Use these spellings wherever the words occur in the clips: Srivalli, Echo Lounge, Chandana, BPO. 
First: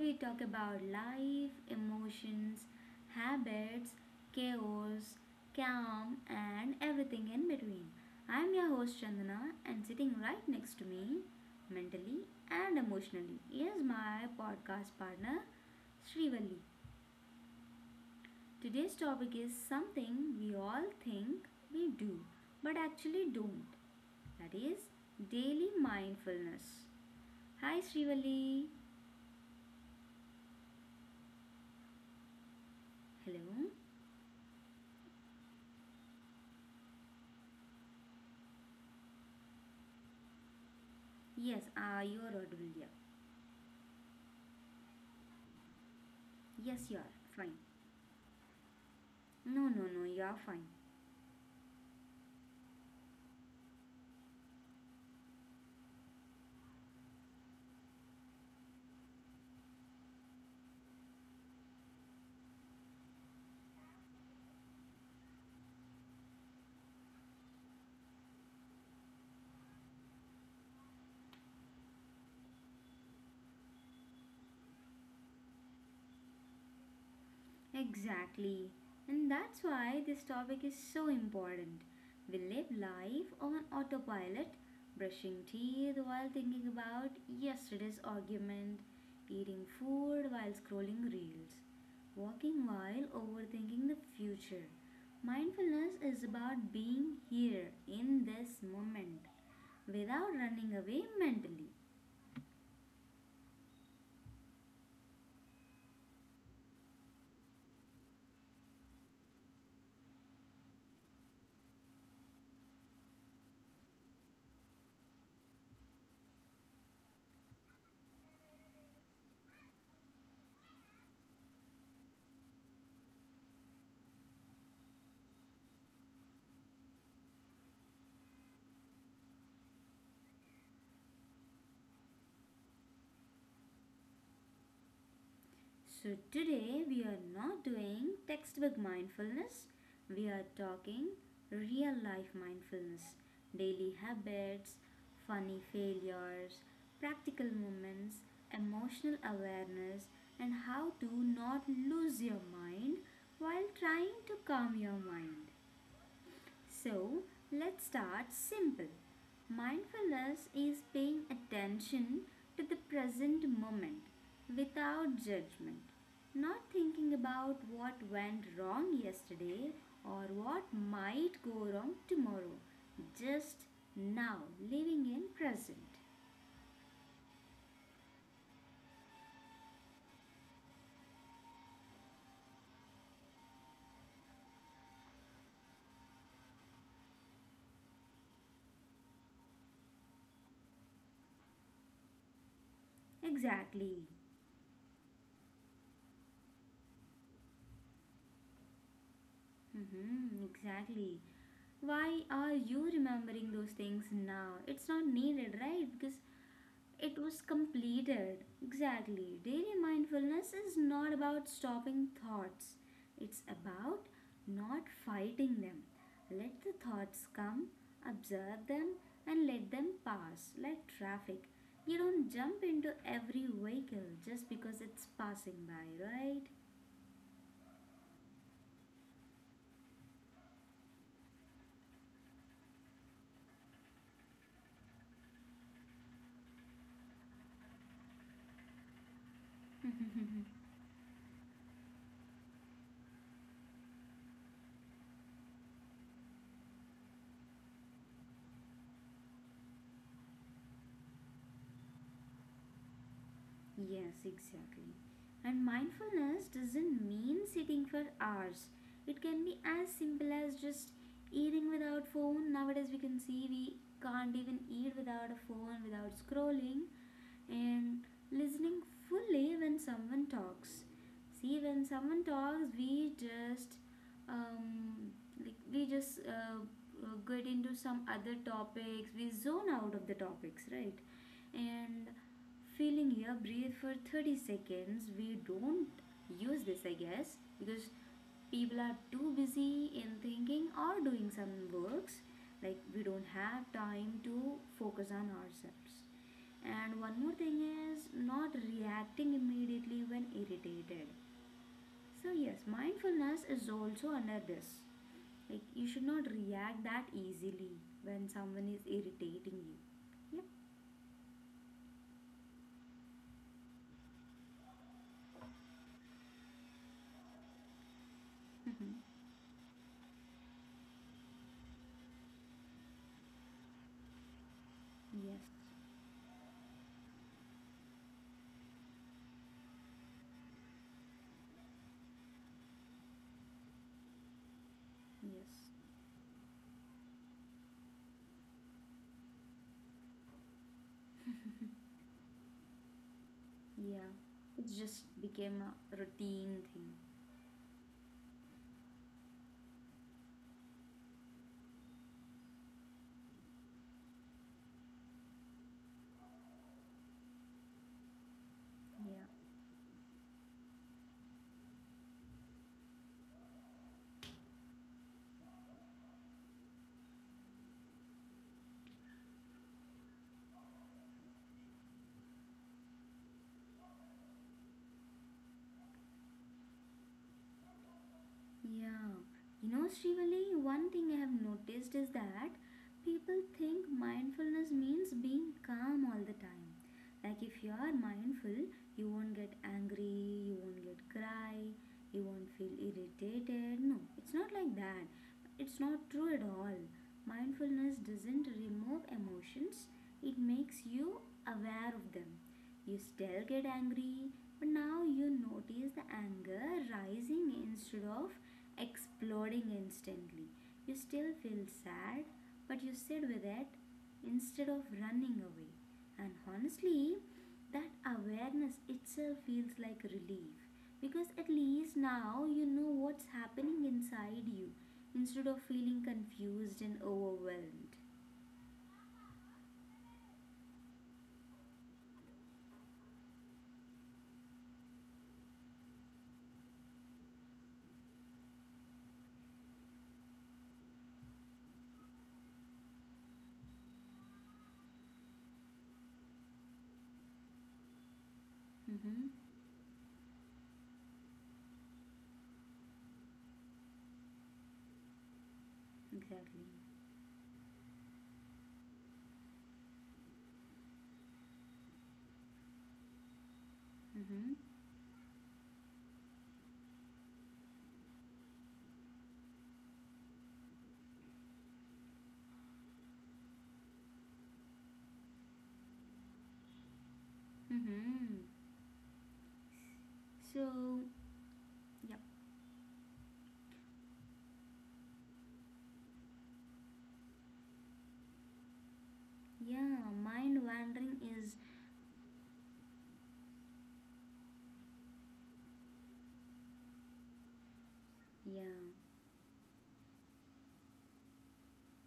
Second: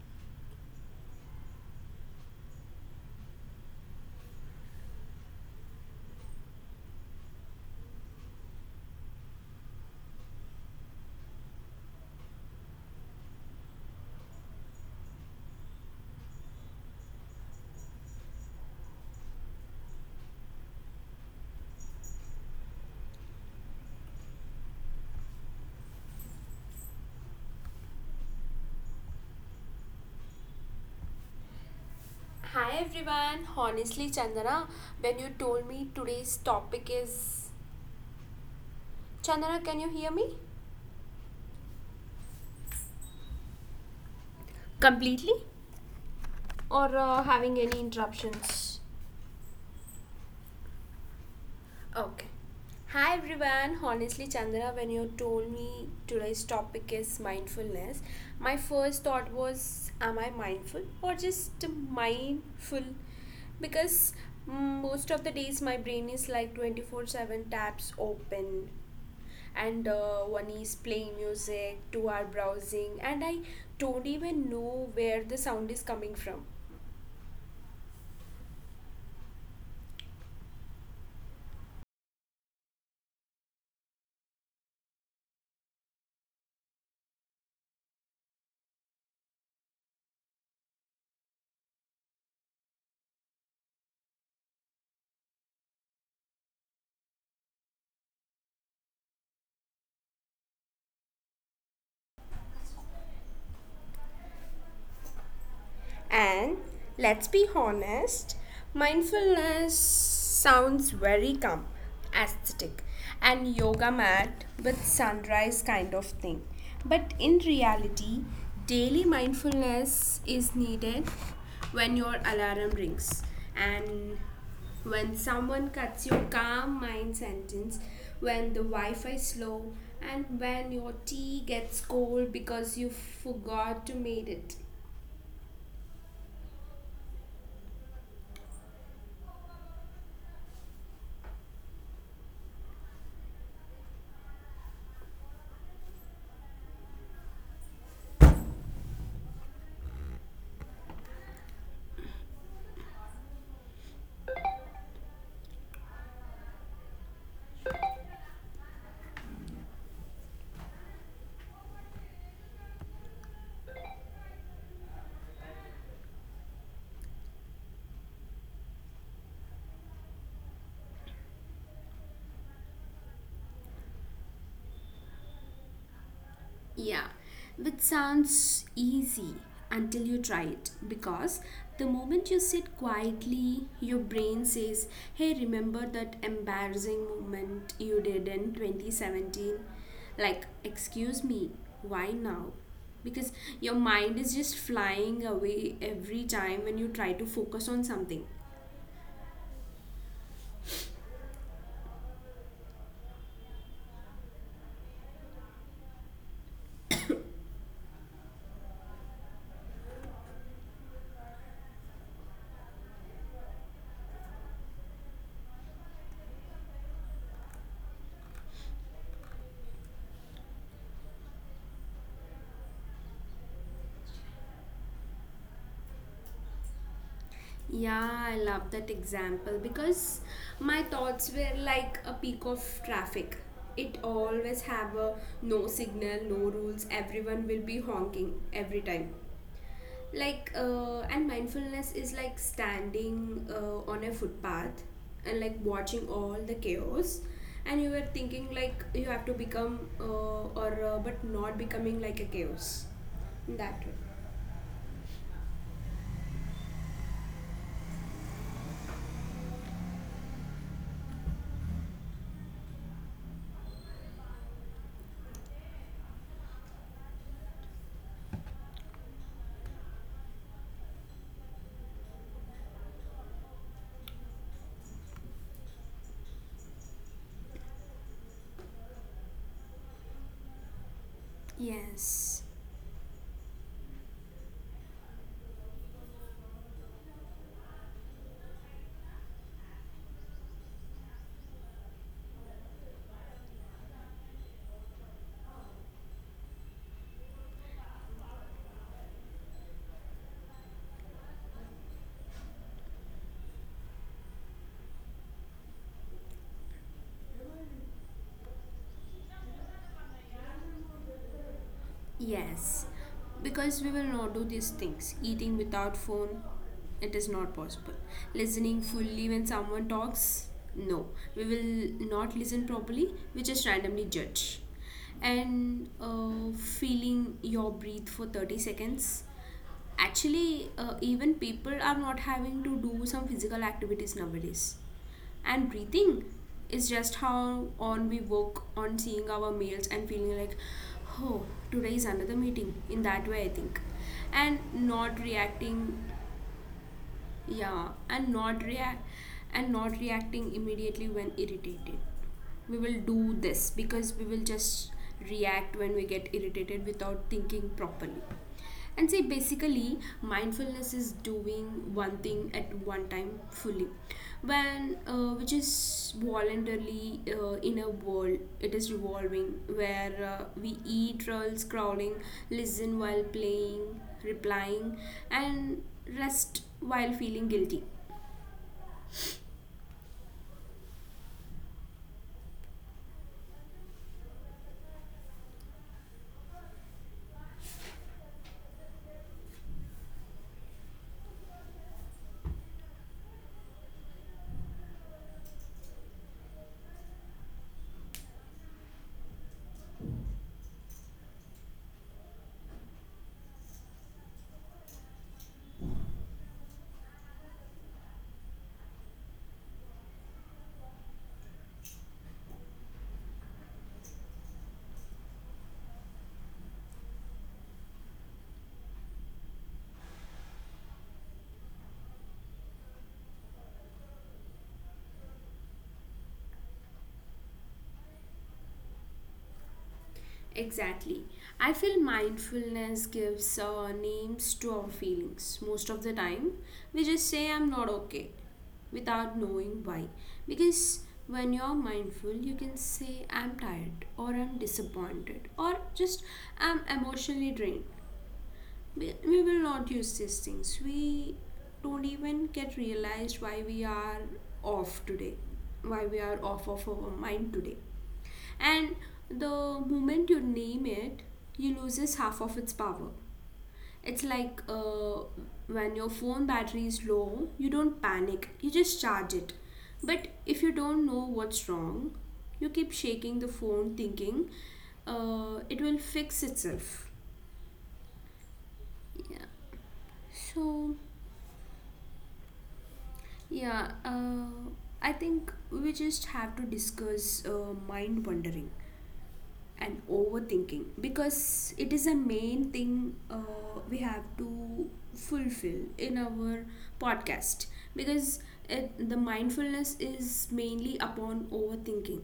we talk about life, emotions, habits, chaos, calm, and everything in between. I'm your host Chandana, and sitting right next to me, mentally and emotionally, is my podcast partner Srivalli. Today's topic is something we all think we do but actually don't, that is daily mindfulness. Hi Srivalli. Hi everyone. Honestly, Chandana, Hello. when you told me today's topic is... Chandana, can you hear me? Yes, you are audible. Yeah. Completely? Or having Yes, any you are fine. interruptions? No, no, no, you are fine. Okay. Hi everyone. Honestly, Chandana, when you told me today's topic is mindfulness, my first thought was, am I mindful or just mindful? Because most of the days my brain is like 24/7 tabs open and one is playing music, two are browsing, and I don't even know where the sound is coming from. Exactly. And that's why this topic is so important. We live life on autopilot, brushing teeth while thinking about yesterday's argument, eating food while scrolling reels, walking while overthinking the future. Mindfulness is about being here in this moment without running away mentally. And let's be honest, mindfulness sounds very calm, aesthetic, and yoga mat with sunrise kind of thing. But in reality, daily mindfulness is needed when your alarm rings and when someone cuts your calm mind sentence, when the Wi Fi slow, and when your tea gets cold because you forgot to make it. So, today we are not doing textbook mindfulness, we are talking real life mindfulness, daily habits, funny failures, practical moments, emotional awareness, and how to not lose your mind while trying to calm your mind. So let's start simple. Mindfulness is paying attention to the present moment without judgment, not thinking about what went wrong yesterday or what might go wrong tomorrow, just now living in present. Yeah, which sounds easy until you try it because the moment you sit quietly, your brain says, "Hey, remember that embarrassing moment you did in 2017?" Like, excuse me, why now? Because your Exactly. mind is just flying away every time when you try to focus on something. Mm-hmm, exactly. Why are you remembering those things now? It's not needed, right? Because it was completed. Exactly. Daily mindfulness is not about stopping thoughts, it's about not fighting them. Let the thoughts come, observe them, and let them pass like traffic. You don't jump into every vehicle just because it's passing by, right? Yeah, I love that example because my thoughts were like a peak of traffic. It always have a no signal, no rules, everyone will be honking every time. And mindfulness is like standing on a footpath and like watching all the chaos and you were thinking like you have to become or but not becoming like a chaos in that way. Yes, exactly. And mindfulness doesn't mean sitting for hours. It can be as simple as just eating without phone. Nowadays, we can see we can't even eat without a phone, without scrolling, and listening fully when someone talks. See, when someone talks, we just um, like we just uh, get into some other topics. We zone out of the topics, right? Yes. And feeling here breathe for 30 seconds, we don't use this, I guess, because people are too busy in thinking or doing some works, like we don't have time to focus on ourselves. And one more thing is not reacting immediately when irritated. So yes, mindfulness is also under this, like you should not react that easily when someone is irritating you. Yep. Yes, because we will not do these things. Eating without phone, it is not possible. Listening fully when someone talks, no. We will not listen properly, we just randomly judge. And Yes. Feeling your breath for 30 seconds. Actually, even people are not having to do some physical activities nowadays and Yes. breathing is just how on we work on seeing our mails and feeling like, oh, today is another meeting in that way I think. Yeah. And It not just reacting, became a routine thing. yeah, and not reacting immediately when irritated, we will do this because we will just react when we get irritated without thinking properly. And say Yeah. basically, mindfulness is doing one thing at one time fully, when which is voluntarily in a world it is revolving where we eat while scrolling, listen while playing, replying, and rest while feeling guilty. Yeah. You know, Srivali, one thing I have noticed is that people think mindfulness means being calm all the time. Like if you are mindful, you won't get angry, you won't get cry, you won't feel irritated. No, it's not like that. It's not true at all. Mindfulness doesn't remove emotions, it makes you aware of them. You still get angry, but now you notice the anger rising instead of exploding instantly. You still feel sad, but you sit with it instead of running away. And honestly, that awareness itself feels like relief because at least now you know what's happening inside you instead of feeling confused and overwhelmed. Exactly. I feel mindfulness gives names to our feelings most of the time. We just say, "I'm not okay," without knowing why. Because when you're mindful, you can say, "I'm tired," or "I'm disappointed," or just "I'm emotionally drained." We Mm-hmm. will not use these things. We don't even get realized why we are off today, why we are off Exactly. of our mind today. And the moment you name it, you loses half of its power. It's like Mm-hmm. When your phone battery is low, you don't panic, you just charge it. But if you don't know what's wrong, you keep shaking the phone thinking it will fix itself. Mm-hmm. Yeah. So, So, yep, yeah, I think we just have to discuss mind wandering and yeah, mind overthinking wandering is, because it is a main thing we have to fulfill in our podcast, because it, the yeah. mindfulness is mainly upon overthinking.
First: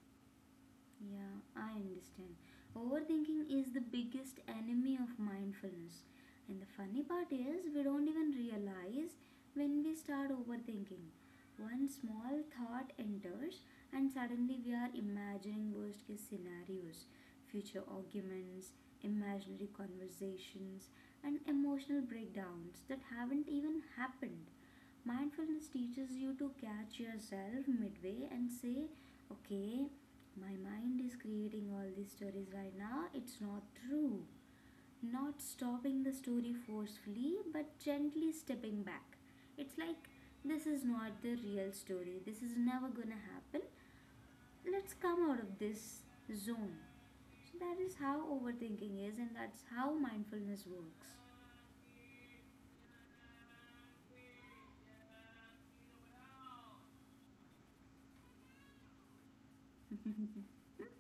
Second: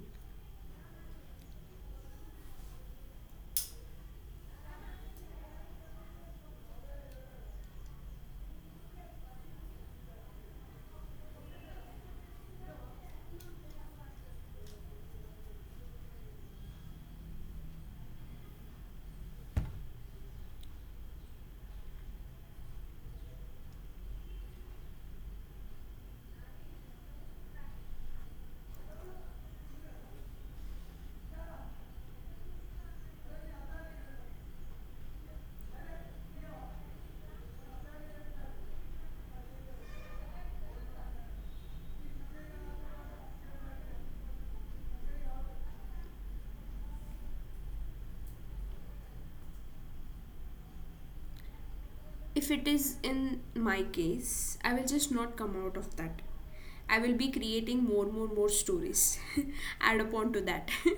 Yeah, I understand. Overthinking is the biggest enemy of mindfulness. And the funny part is, we don't even realize when we start overthinking. One small thought enters, and suddenly we are imagining worst case scenarios, future arguments, imaginary conversations, and emotional breakdowns that haven't even happened. Mindfulness teaches you to catch yourself midway and say, okay, my mind is creating all these stories right now. It's not true. Not stopping the story forcefully, but gently stepping back. It's like this is not the real story. This is never gonna happen. Let's come out of this zone. So that is how overthinking is, and that's how mindfulness works. If it is in my case, I will just not come out of that. I will be creating more stories, add upon to that.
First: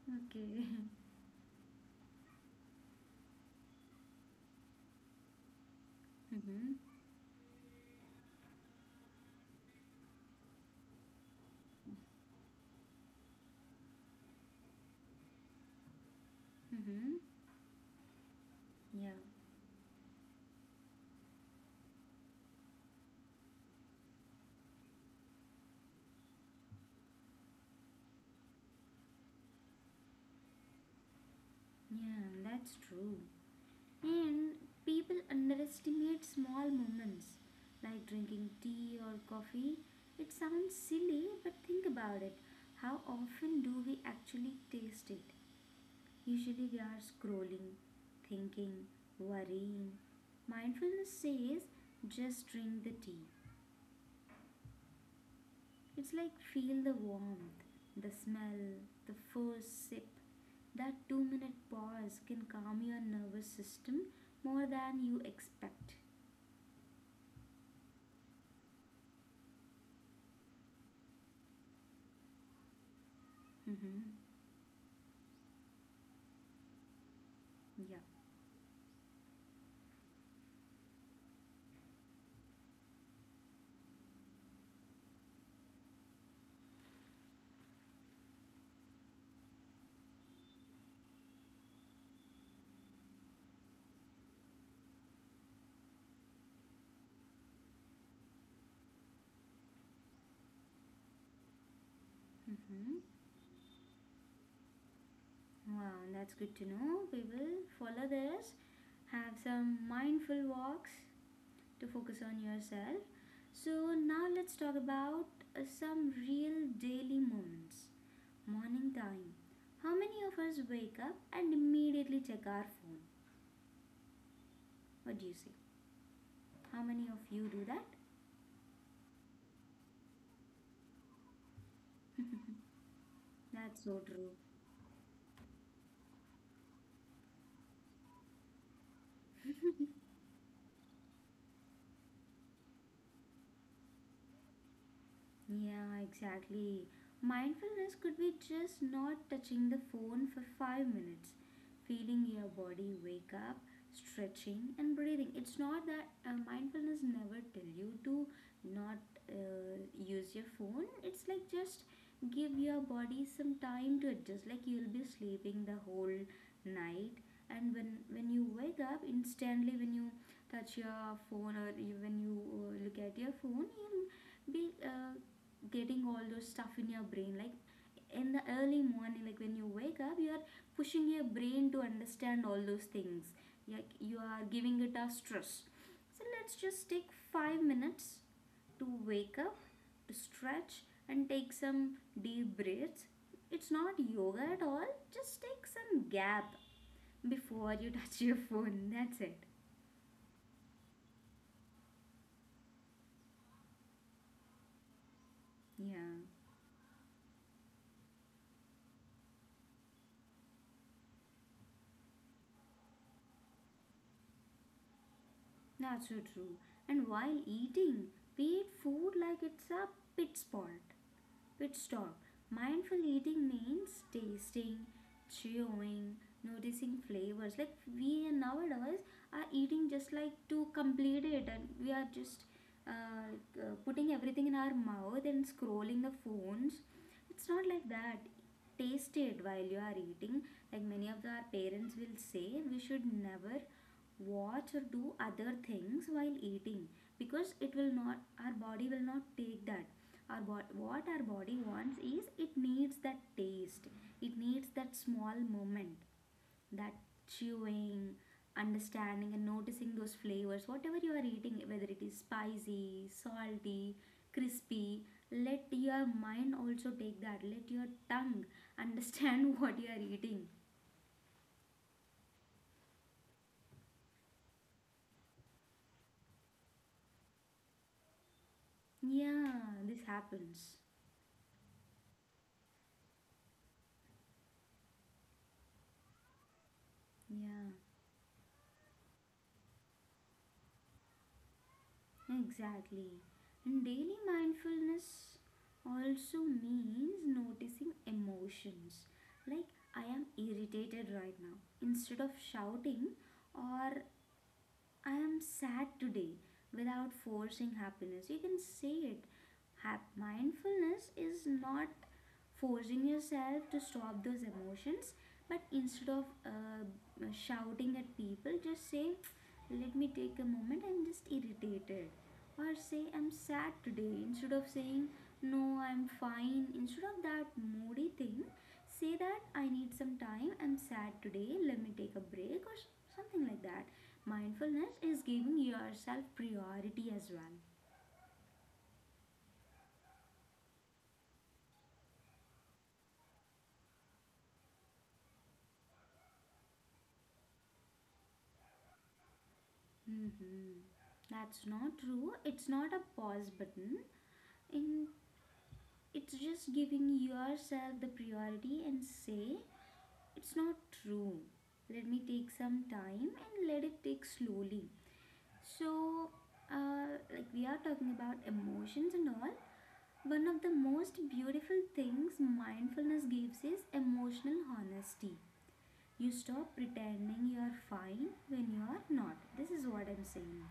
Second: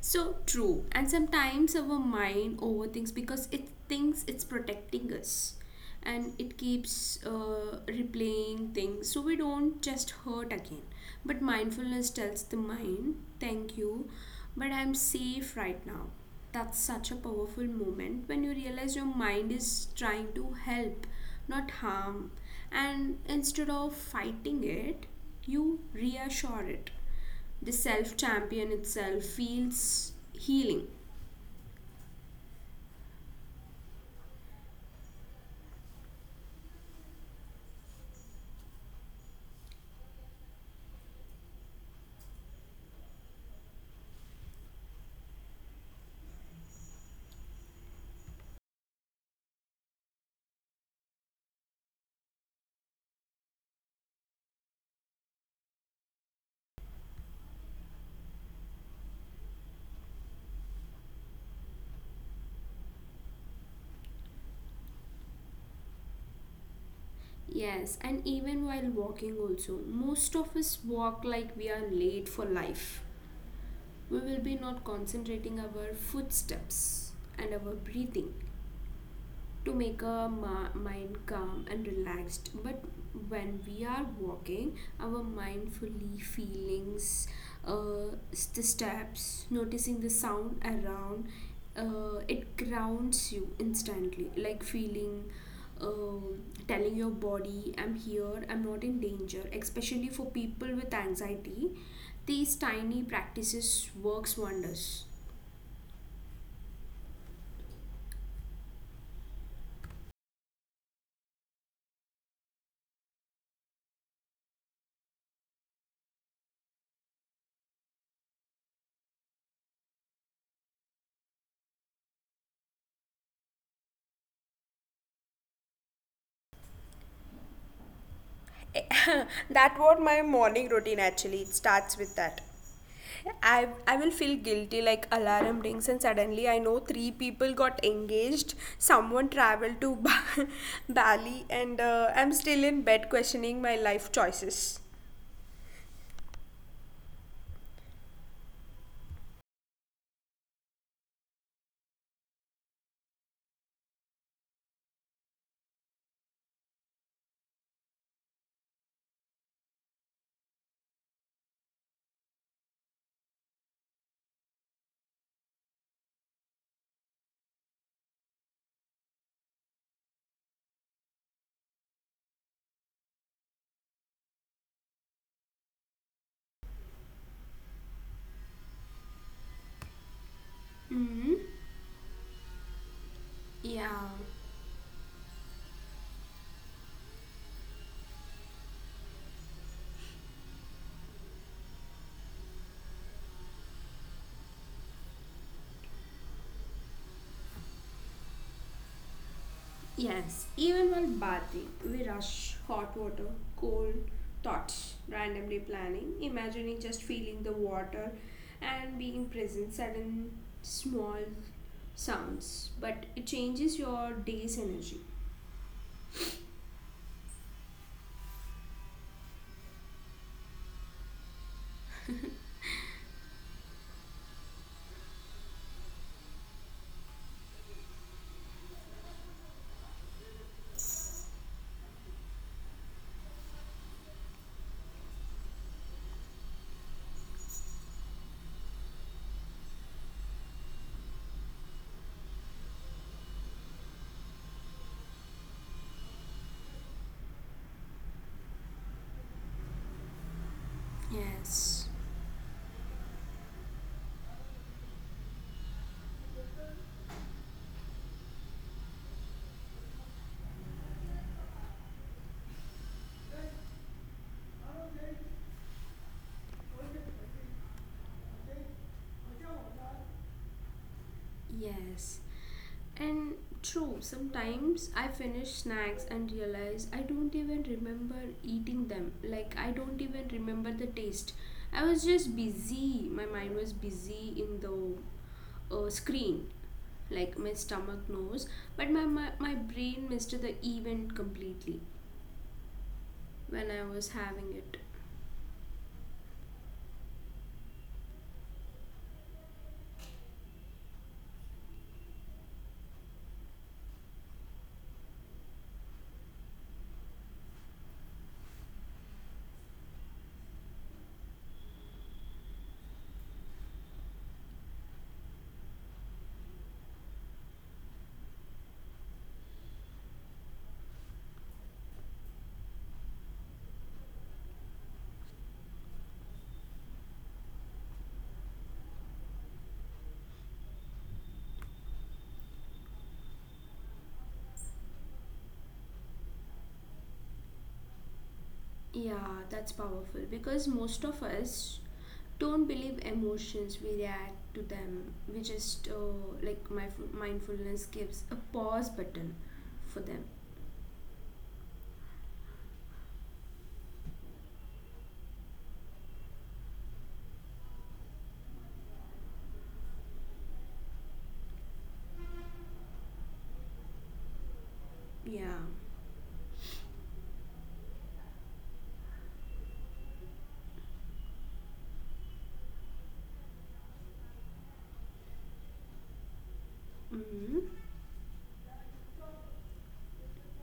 So true. Okay. And sometimes our mind overthinks because it thinks it's protecting us and it Mhm. keeps replaying things so we don't just hurt again. But mindfulness tells the mind, thank you, but I'm safe right now. That's such a Mhm. powerful moment when you realize your Yeah. mind is trying to help, not harm. And instead of fighting it, you reassure it. The self champion itself feels healing. Yeah, that's true. And people underestimate small moments like drinking tea or coffee. It sounds silly, but think about it. How often do we actually taste it? Usually we are scrolling, thinking, worrying. Mindfulness says just drink the tea. It's like feel the warmth, the smell, the first sip. That 2 minute pause can calm your nervous system more than you expect. Yes, and even while walking, also, most of us walk like we are late for life. Mhm. We will be not concentrating our footsteps and our Yeah. breathing to make our mind calm and relaxed. But when we are walking, our mindfully feelings, the steps, noticing the sound around, it grounds you instantly. Like feeling, uh, telling your body, "I'm here. I'm not in danger." Especially for people with anxiety, these Mm-hmm. tiny practices works wonders. Wow, that's good to know. We will follow this. Have some mindful walks to focus on yourself. So, now let's talk about some real daily moments. Morning time. How many of us wake up and immediately check our phone? What do you say? How many of you do that? That what my morning routine actually it starts with that. I, That's so I will true. feel guilty like alarm rings and suddenly I know three people got engaged, someone traveled to Bali and I'm still in bed questioning my life choices. Yeah, exactly. Mindfulness could be just not touching the phone for 5 minutes, feeling your body wake up, stretching, and breathing. It's not that mindfulness never tell you to not use your phone. It's like just give your body some time to adjust. Like you'll be sleeping the whole night, and when you wake up instantly, when you touch your phone or you, when you look at your phone, you'll be getting all those stuff in your brain, like in the early morning, like when you wake up you are pushing your Hmm. brain to understand all those things, like Yeah. you are giving it a stress. So let's just take 5 minutes to wake up, to stretch and take some deep breaths. It's not yoga at all, just take some gap before you touch your phone, that's it. Yes, even while bathing, we rush hot water, cold thoughts, randomly planning, Yeah, imagining just feeling the water and being present, sudden small sounds, but it changes your day's energy. that's so true. And while eating, we eat food like it's a pit spot pit stop. Mindful eating means tasting, chewing, noticing flavors. Like we nowadays are eating just like to complete it, and we are just uh, putting everything in our mouth and scrolling the phones. It's not like that. Taste it while you are eating. Like many of our parents will say, we should never watch or do other things while eating because it will not, our body will not take that. Our what our body Yes, wants is, it needs that taste, it needs that small moment, that chewing, understanding and noticing those flavors, whatever you are eating, whether it is spicy, salty, crispy. Let your mind also take that, let your tongue understand what you are eating. yes, and true, sometimes I finish snacks and realize I don't even remember eating them, Yeah, like, I this don't even happens. remember the taste. I was just busy. My mind was busy in the screen. Like my Yeah. stomach knows, but my brain missed the event completely Exactly. when And I daily was having it. mindfulness also means noticing emotions. Like, I am irritated right now. Instead of shouting, or I am sad today without forcing happiness. You can say it. Mindfulness is not forcing yourself to stop those emotions, but instead of shouting at people, just say, let me take a moment, I'm just irritated. Or say, I'm sad today. Instead of saying, no, I'm fine. Instead of that moody thing, say that I need some time, I'm sad today, let me take a break, or something like that. Mindfulness is giving yourself priority as well. Yeah, that's powerful because most of us don't believe emotions, we react to them. We just like my mindfulness gives a pause button for them. Hmm. That's not true. It's not a pause button. In, it's just giving yourself the priority and say it's not true. Let me take some time and let it take slowly. Yeah. So, like we are talking about emotions and all. One of the most beautiful things mindfulness gives is emotional honesty. You stop pretending you Mm-hmm. are fine when you are not. This is what I'm saying.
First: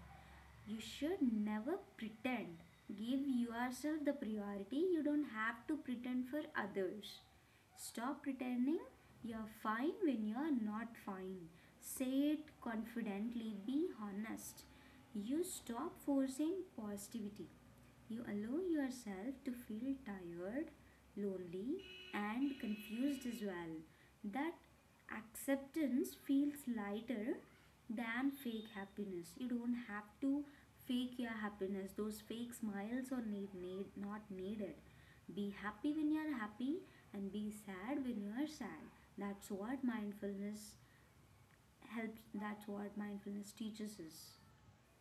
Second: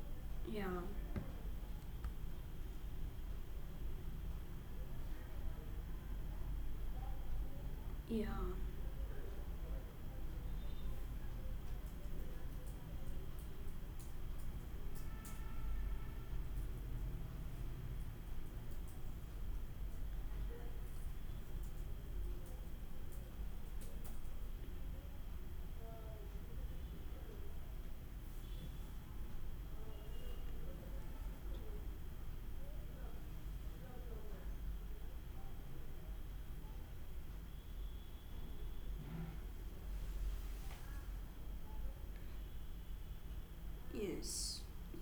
Yeah. You should never pretend. Give yourself the priority. You don't have to pretend for others. Stop Yeah. pretending you're fine when you're not fine. Say it confidently. Be honest. You stop forcing positivity. You allow yourself to feel tired, lonely, and confused as well. That acceptance feels lighter than fake happiness. You don't have to fake your happiness, those fake smiles are need not needed. Be happy when you're happy and be sad when you're sad. That's what mindfulness helps, that's what mindfulness teaches us. Yes,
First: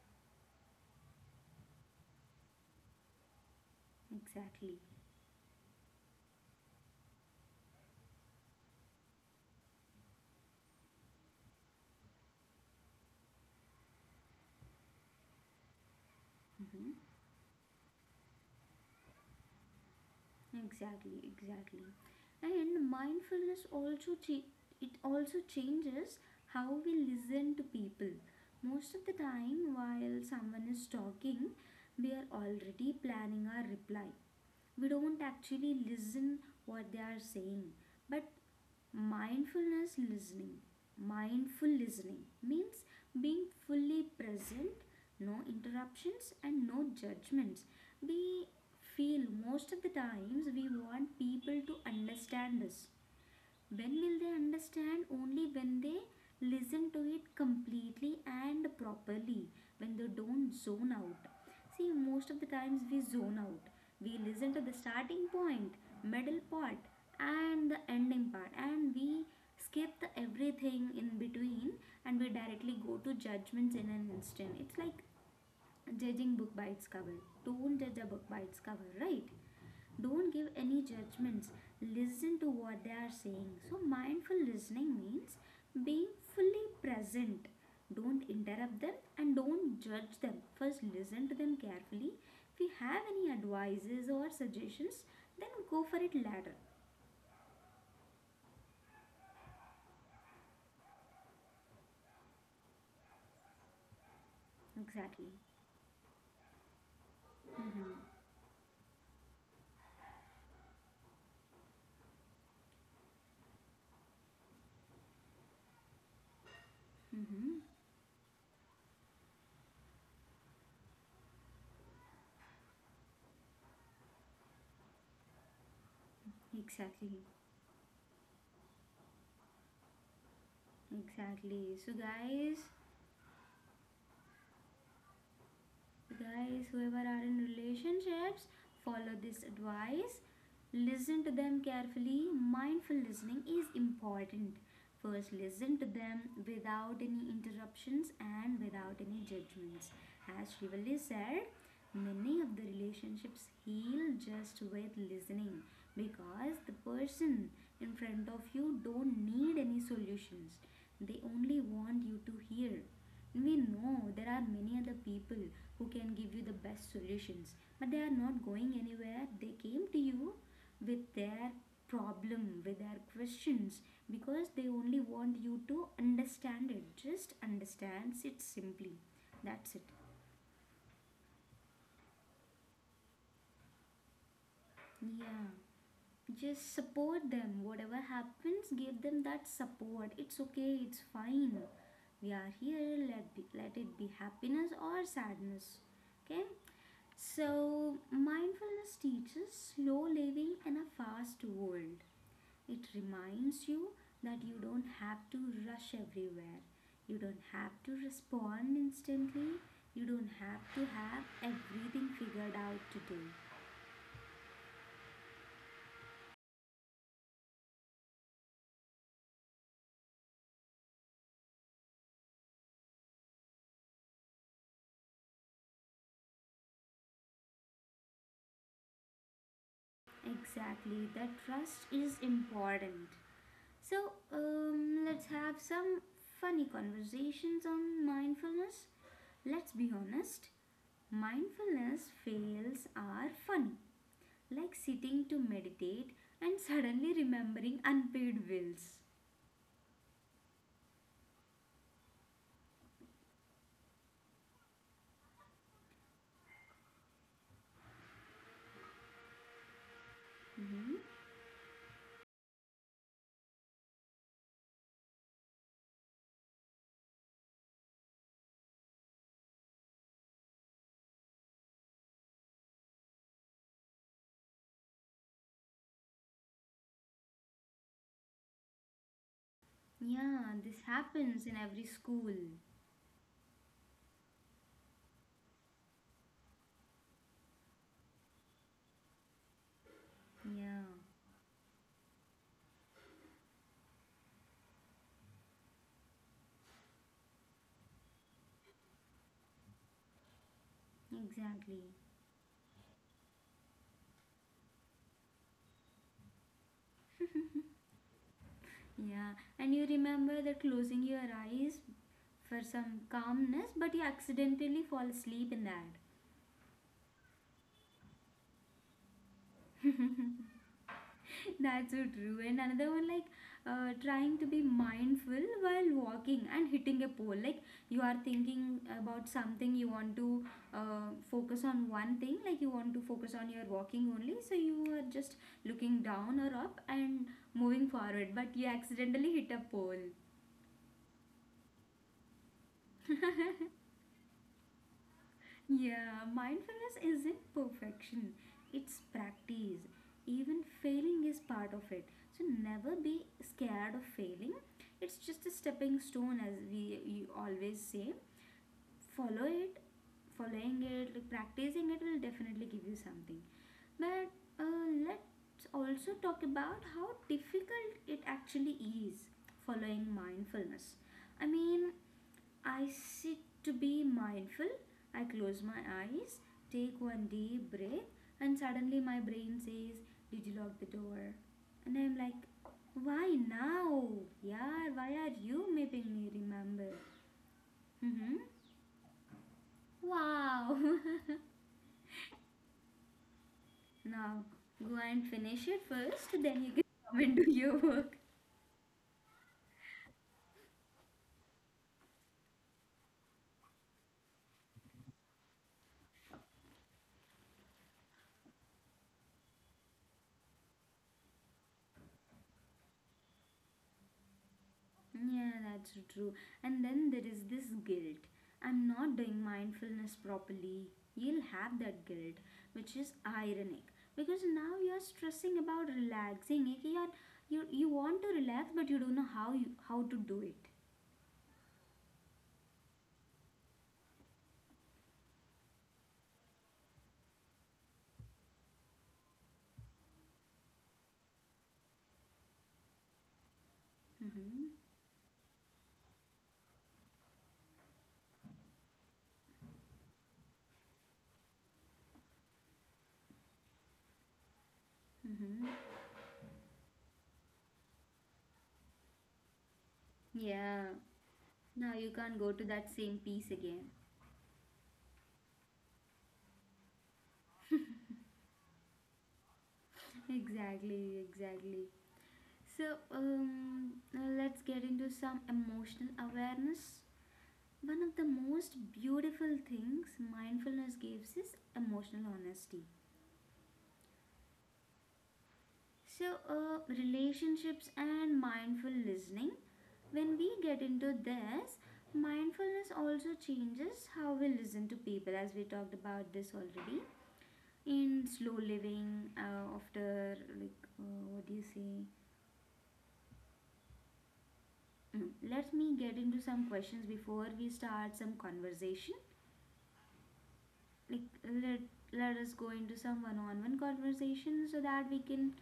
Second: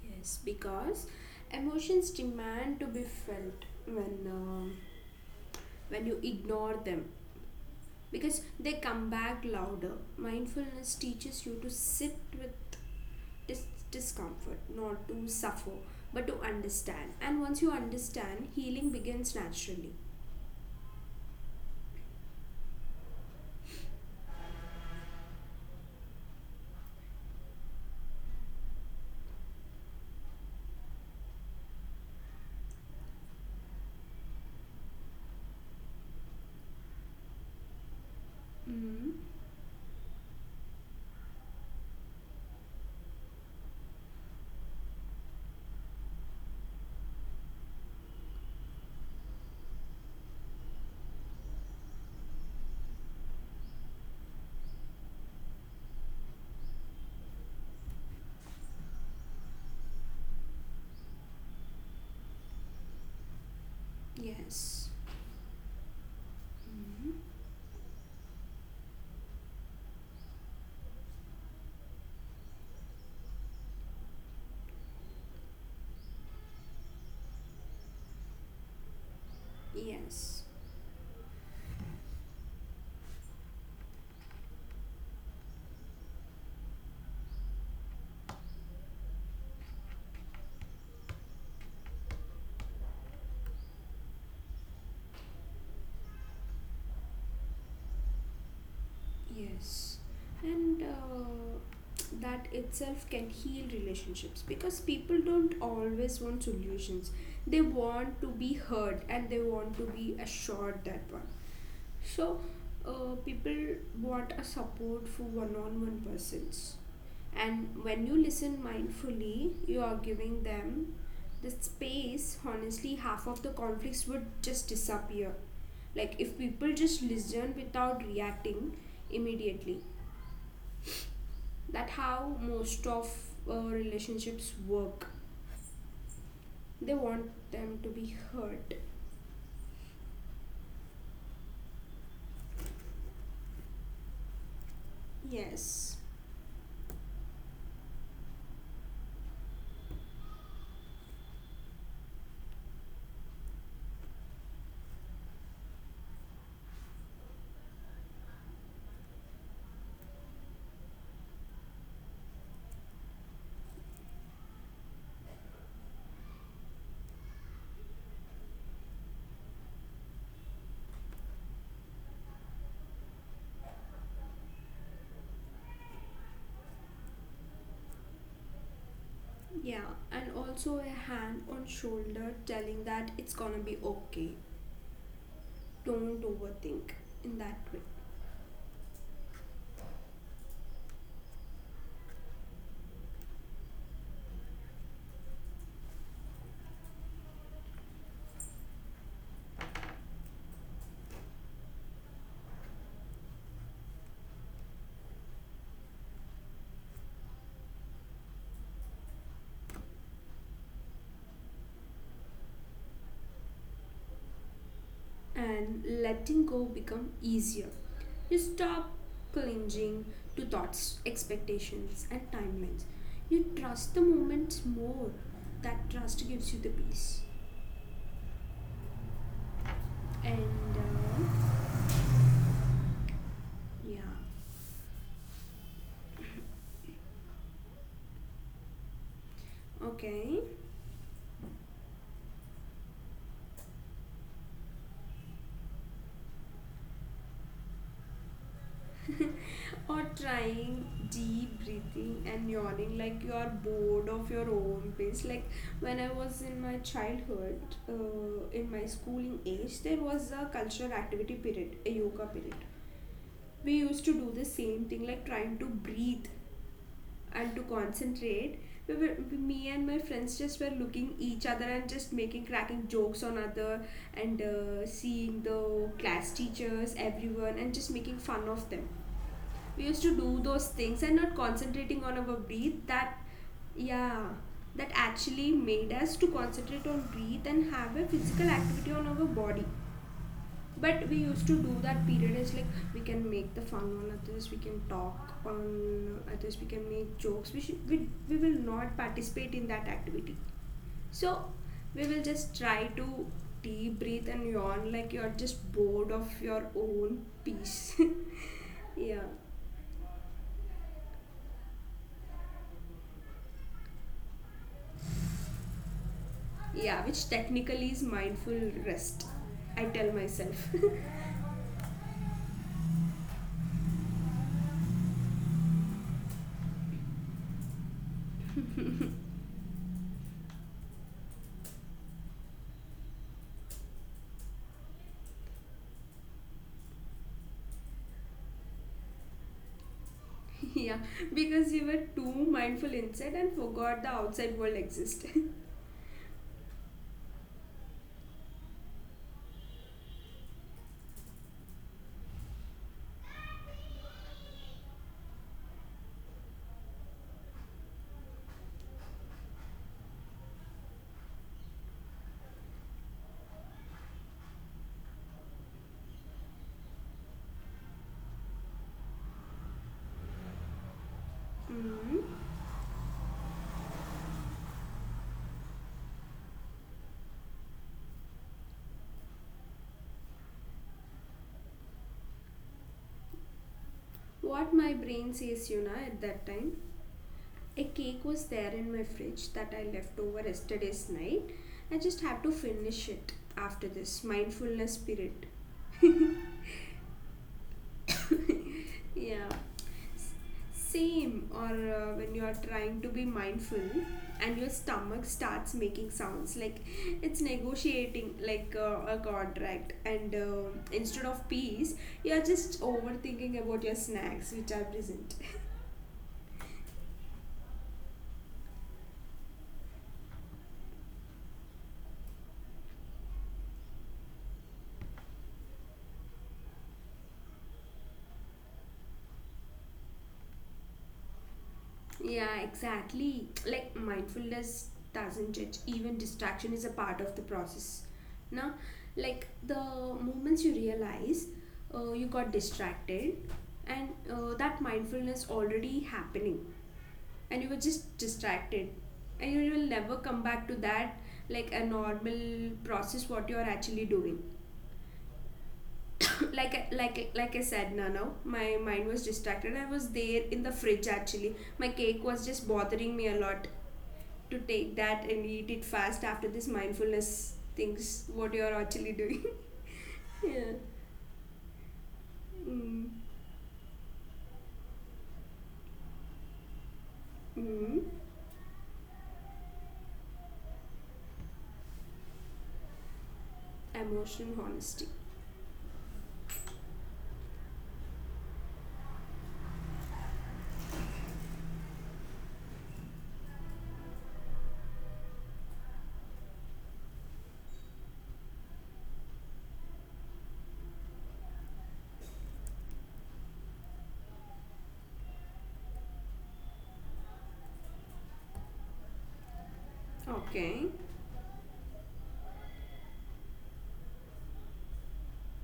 yes, because emotions demand to be felt when um Exactly. when you ignore them, because they come back louder. Mindfulness teaches you to sit with discomfort, not to suffer, but to Mhm. understand. And once you understand, healing begins naturally. Exactly, exactly. And mindfulness also it also changes how we listen to people. Most of the time while someone is talking, we are already planning our reply. We don't actually listen what they are saying, but Mm. mindfulness listening, mindful listening means being fully present, no interruptions and no judgments. We feel most of the times we want people to understand us. When will they understand? Only when they listen to it completely and properly, when they don't zone out. See, most of the times we zone out. We listen to the Yes. starting point, middle part, Mm. and the ending part, and we skip the everything in between and we directly go to judgments in an instant. It's like judging book by its cover. Don't judge a book by its cover, right? Don't Yes. give any judgments. Listen to what they are saying. So, mindful listening means being fully present. Don't interrupt them and don't judge them. First, listen to them carefully. If you have any advices or suggestions, then go for it later. Yes. And that itself can heal relationships because people Exactly. don't always want solutions. They Mm-hmm. want to be heard and they want to be assured that one. So, people want a support for one on one persons. Mm-hmm. And when you listen mindfully, you are giving them the space. Honestly, half of the conflicts would just disappear, like, if people just Exactly. listen without reacting immediately. Exactly. That So, how guys, most of relationships work. They whoever are in want them to be relationships, heard. follow this advice. Listen to them carefully. Mindful listening is important. First, listen to Yes. them without any interruptions and without any judgments. As Shivali said, many of the relationships heal just with listening, because the person in front of you don't need any solutions. They only want you to hear. We know there are many other people who can give you the best solutions, but they are not going anywhere. They came to you with their problem, with their questions, because they only want you to understand it. Just understand it simply. That's it. Yeah, and also a hand on shoulder telling that it's gonna be okay. Yeah. Don't Just overthink support in that them. way. Whatever happens, give them that support. It's okay, it's fine. We are here, let be, let it be happiness or sadness. Okay? So, mindfulness teaches slow living in a fast world. It reminds you that you don't have to rush everywhere. You don't have to respond instantly. You don't have to have everything figured out today. And letting go become easier. You stop clinging to thoughts, expectations and timelines. You trust the moment more. That trust gives you the peace. And Exactly, that trust is important. yeah. So, let's have some funny conversations on mindfulness. Let's be Okay. honest, mindfulness fails are funny. Like sitting to meditate and suddenly remembering unpaid bills. Or trying deep breathing and yawning like you are bored of your own pace. Like when I was in my childhood, in my schooling age, there was a cultural Mhm. activity period, a yoga period. We used to do the same thing, like trying to breathe and to concentrate. We were, me and my friends just were looking each other and just making cracking jokes on other and seeing the class teachers, everyone, and just making fun of them. We used to do Yeah, those this things and not happens in every concentrating on our school. breath that. Yeah, that actually made us to concentrate on breathe and have a physical activity on our body. Yeah, But we used to do that period is like we can make the fun on others, we can talk on others, we can make jokes, we will not participate in that activity. So exactly. we will just try to deep breathe and yawn like you're just bored of your own peace. Yeah. Yeah, and you remember that closing your eyes for some calmness, but you accidentally fall asleep in that. Yeah, which technically is mindful rest. I tell myself. That's so true. And another one, like trying to be mindful while walking and hitting a pole. Like, you are thinking about something, you want to focus on one thing, like you want to focus on your walking only. So you are just looking down or up and moving forward, but you accidentally hit a pole. Yeah, because you were too mindful inside and forgot the outside world existed. Yeah, mindfulness isn't perfection, it's practice. Even failing is part of it. So never be scared of failing. It's just a stepping stone, as we you always say. Follow it, following it, like, practicing it will definitely give you something. But let's also talk about how difficult it actually is following mindfulness. I mean, Mm. I sit to be mindful. I close my eyes, take one deep breath, and suddenly my brain says, "Did you lock the door?" And I'm like, "Why now?" What Yeah, my why brain are says, you you know, making at me that time. remember? A cake Mm-hmm. was there in my fridge that I left over Wow. yesterday's night. I just have to finish it after this Now mindfulness go and spirit. finish it first, then you can come and do your work. Yeah. S- same or when you are trying to be mindful and your stomach starts making sounds like it's negotiating like a contract, and instead of peace you are just overthinking about your snacks which are present. Yeah, that's true. And then there is this guilt. I'm not doing mindfulness properly. You'll have that guilt, which is ironic because now you're stressing about relaxing. Like, You want to relax, but you don't know how how to do it. Yeah, exactly. Like mindfulness doesn't judge, even distraction is a part of the process. Now, like the moments you realize you got distracted, and Mm-hmm. that mindfulness already happening, and you were just distracted, and you will never come back to that like a normal process what you are actually doing. Mm-hmm. Like I said, Nano, my mind was distracted. I was there in the Yeah. fridge actually. My Now you cake can't was go to just that bothering same me a piece lot again. to take that and eat it fast after this mindfulness things what you're actually doing. Yeah. Exactly. Exactly. So Mm. Let's get into some emotional awareness. One Mm. of the most beautiful things mindfulness gives is emotional honesty. Emotion honesty. So, relationships and mindful listening, when we get into this, mindfulness also changes how we listen to people, as we talked about this already. In slow living, after, like, what do you say? Mm, let me get into some questions before we start some conversation. Okay. Like, let, let us go into some one-on-one conversation so that we can,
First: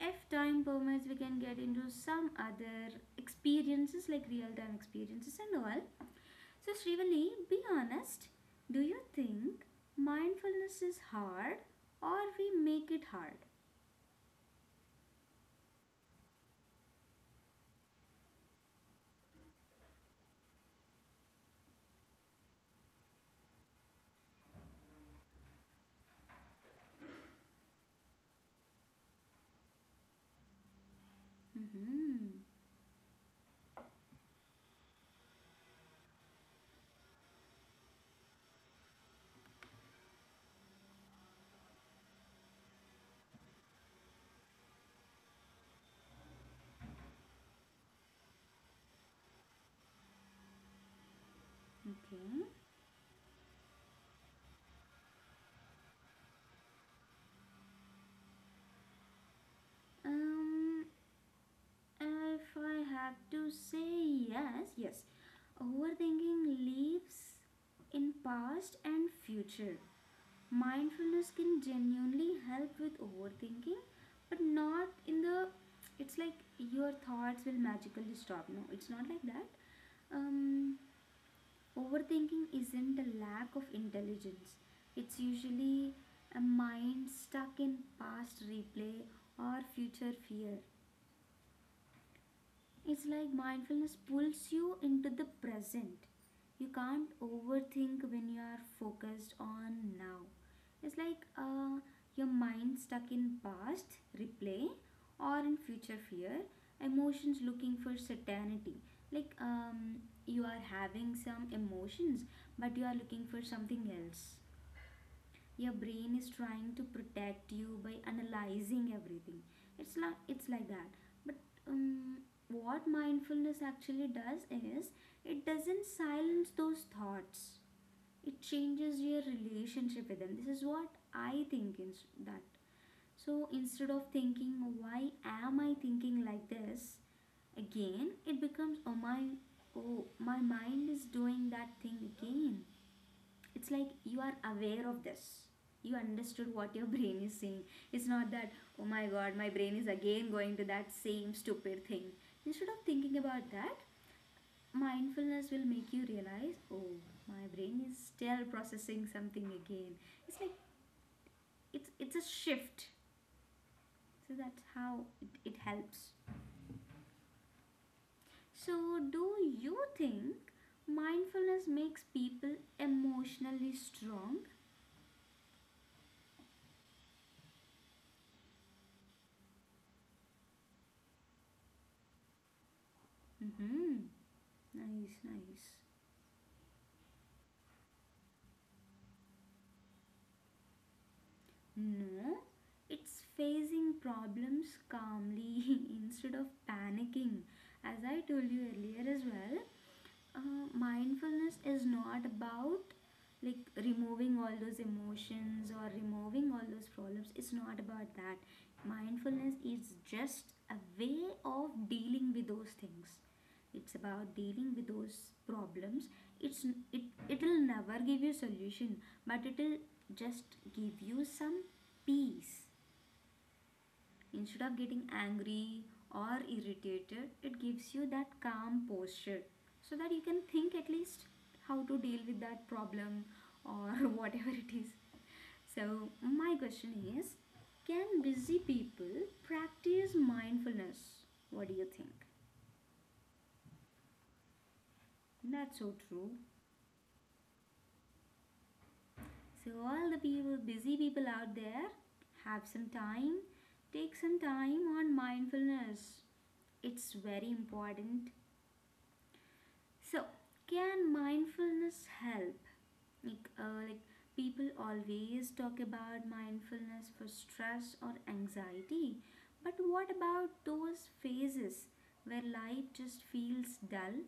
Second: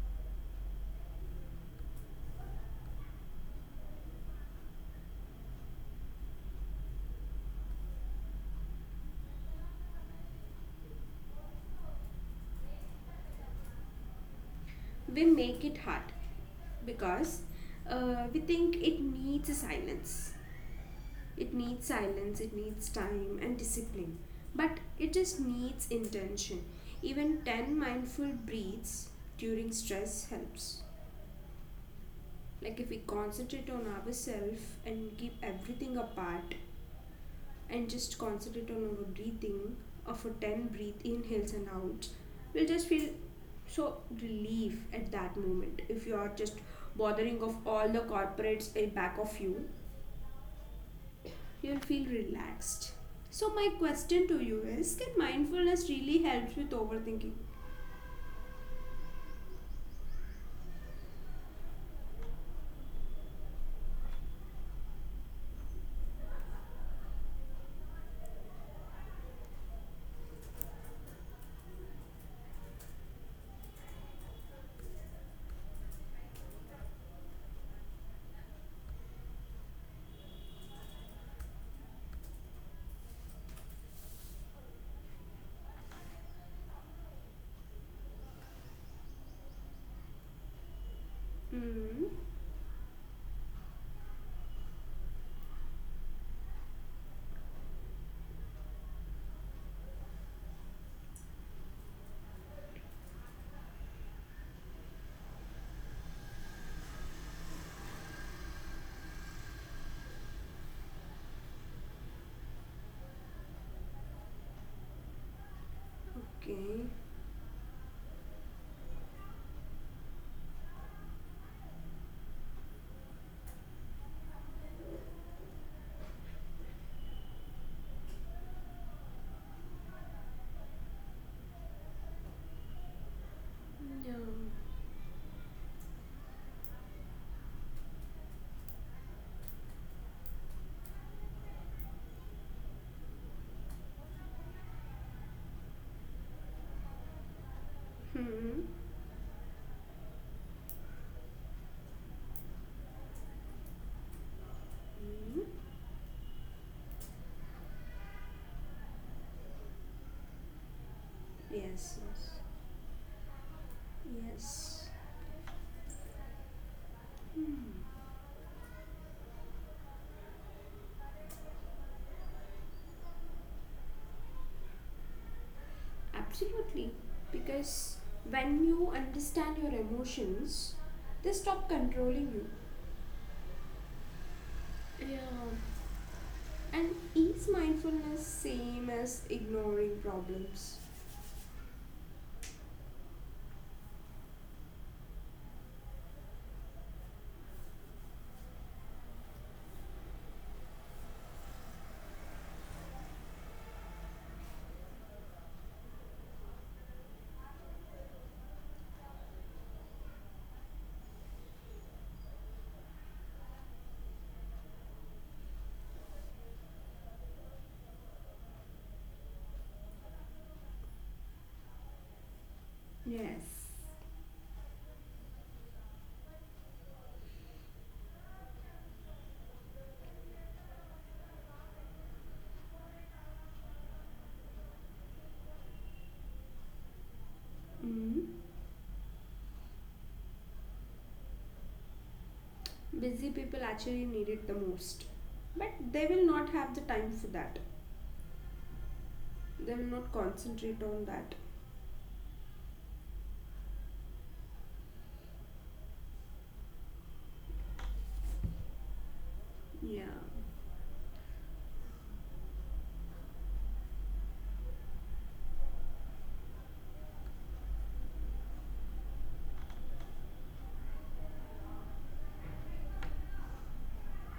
if time permits, we can get into some other experiences, like real-time experiences and all. So, Srivali, be honest, do you think mindfulness is hard, or we make it hard? We make it hard because we think it needs silence, it needs time and discipline, but it just needs intention. Even 10 mindful breaths during stress helps. Mm-hmm. Like if we concentrate on ourselves and keep everything apart and just concentrate on our breathing of a 10 breath inhales and outs, we'll just feel so relief at that moment. If you are just bothering of all the corporates in back of you, you'll feel Okay. relaxed. So my question to you is, can mindfulness really helps with overthinking? um if I have to say, yes, yes, overthinking lives in past and future. Mindfulness can genuinely help with overthinking, but not in the, it's like your thoughts will magically stop. No, it's not like that. um, Overthinking isn't a lack of intelligence, it's usually a mind stuck in past replay or future fear. Hmm. It's like mindfulness pulls you into the present. You can't overthink when you are focused on now. It's like your mind stuck in past replay or in future fear, emotions looking for certainty. Like you are having some emotions, but you are looking for something else. Your brain is trying to Okay. protect you by analyzing everything. It's like that. But um, what mindfulness actually does is it doesn't silence those thoughts, it changes your relationship with them. This is what I think in that. So, instead of Yeah. thinking, "Why am I thinking like this again?", it becomes, "Oh my, oh my mind is doing that thing again." It's like you are aware of this, you understood what your brain is saying. It's not that, Hmm. "Oh my god, my brain is again going to that same stupid thing." Instead of thinking about that, Hmm. mindfulness will make you realize, "Oh, my brain is still processing something again." It's like, it's Yes. Yes. it's a shift. So that's Yes. how it helps. Hmm, So, do you think mindfulness makes people emotionally strong? Absolutely. Because when you understand your emotions, they stop controlling you. Mm-hmm. Nice, Yeah. nice. And is mindfulness same as ignoring problems? No, it's facing problems calmly instead of panicking, as I told you earlier as well. Mindfulness is not about, like, removing all those emotions or removing all those problems. It's not about that. Mindfulness is just a way of dealing with those things. It's about dealing with those problems. It's, it, it'll never give you solution, but it'll just give you some peace. Yes. Instead of getting angry or irritated, it gives you that calm posture so that you can think at least how to deal with that problem or whatever it is. So, my question is, can Hmm. busy people practice mindfulness? What do you think? Busy people actually need it the most. But That's so they will true. not have the time for that. They So, will not all the people, concentrate on busy that. people out there, have some time, take some time on mindfulness. It's very important. Yeah. So, can mindfulness help? Like, like, people always talk about mindfulness for stress or anxiety, but what about those phases where life just feels dull?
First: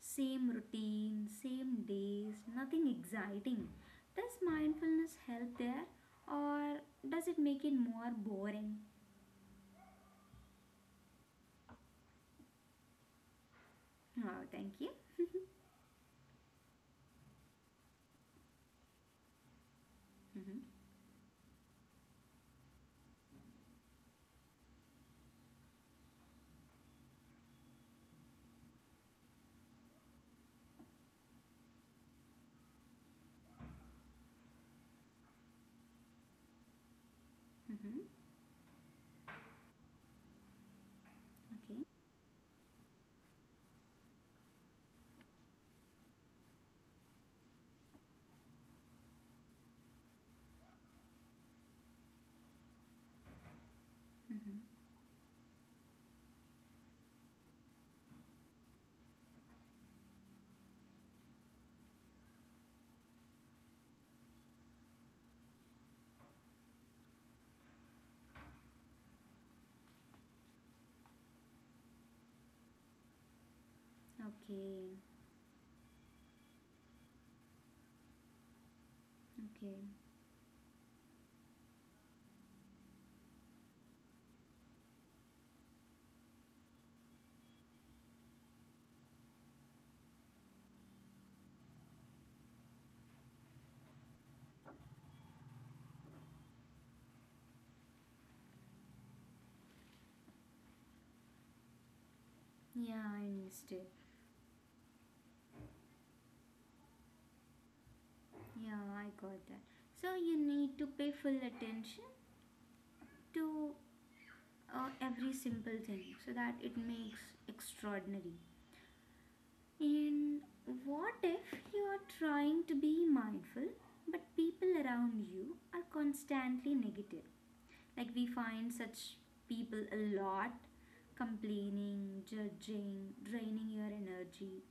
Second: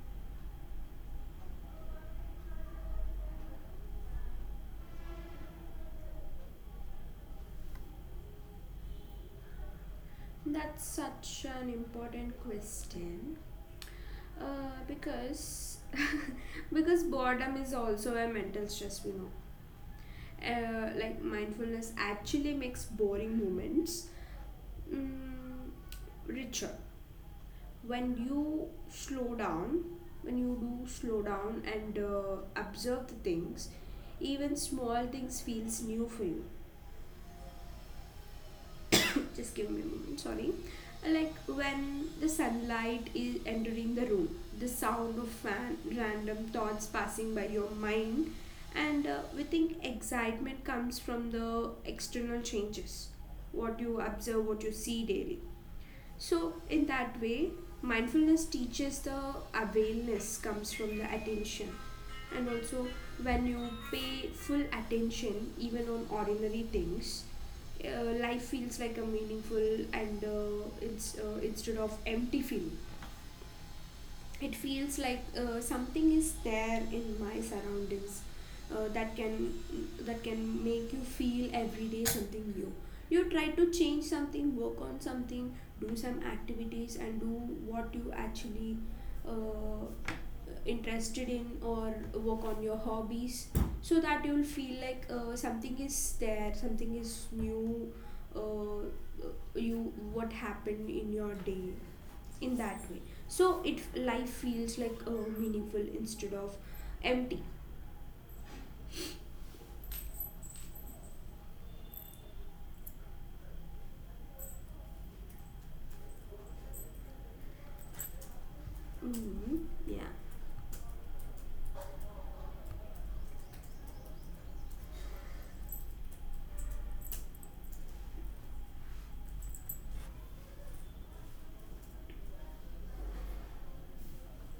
Same routine, same days, nothing exciting. Does mindfulness help there, or does it make it more boring? That's such an important question. Oh, thank you. Because because boredom is also a mental stress we know. Mm-hmm. Like mindfulness actually makes boring moments mm, richer when you slow down when you do slow down and observe the things, even small things feels new for you. Mm-hmm. Just give me a moment, sorry. Like Okay. when the sunlight is entering the room, the sound of fan, random thoughts passing by your mind. And we think excitement comes from the external changes, what you Mm-hmm. observe, what you see daily. So, in that way, mindfulness teaches the awareness comes from the attention. And also, when you pay full attention, even on ordinary things, life feels like a meaningful, and it's instead of empty feeling, it Okay. feels like something is there in my surroundings, that can Okay. Make you feel every day something new. You try to change something, work on something, do some activities, and do what you actually uh, interested in, or work on your hobbies, so that you'll feel like something is there, something is new, uh, you what happened in your day, in that Yeah, way. I missed So it. it life feels like meaningful instead of empty. Yeah, I got that. So you need to pay full attention to every simple thing so that it makes extraordinary. Hmm. Yeah. And what if you are trying to be mindful but people around you are constantly negative? Like, we find such people a lot complaining, judging, draining your energy.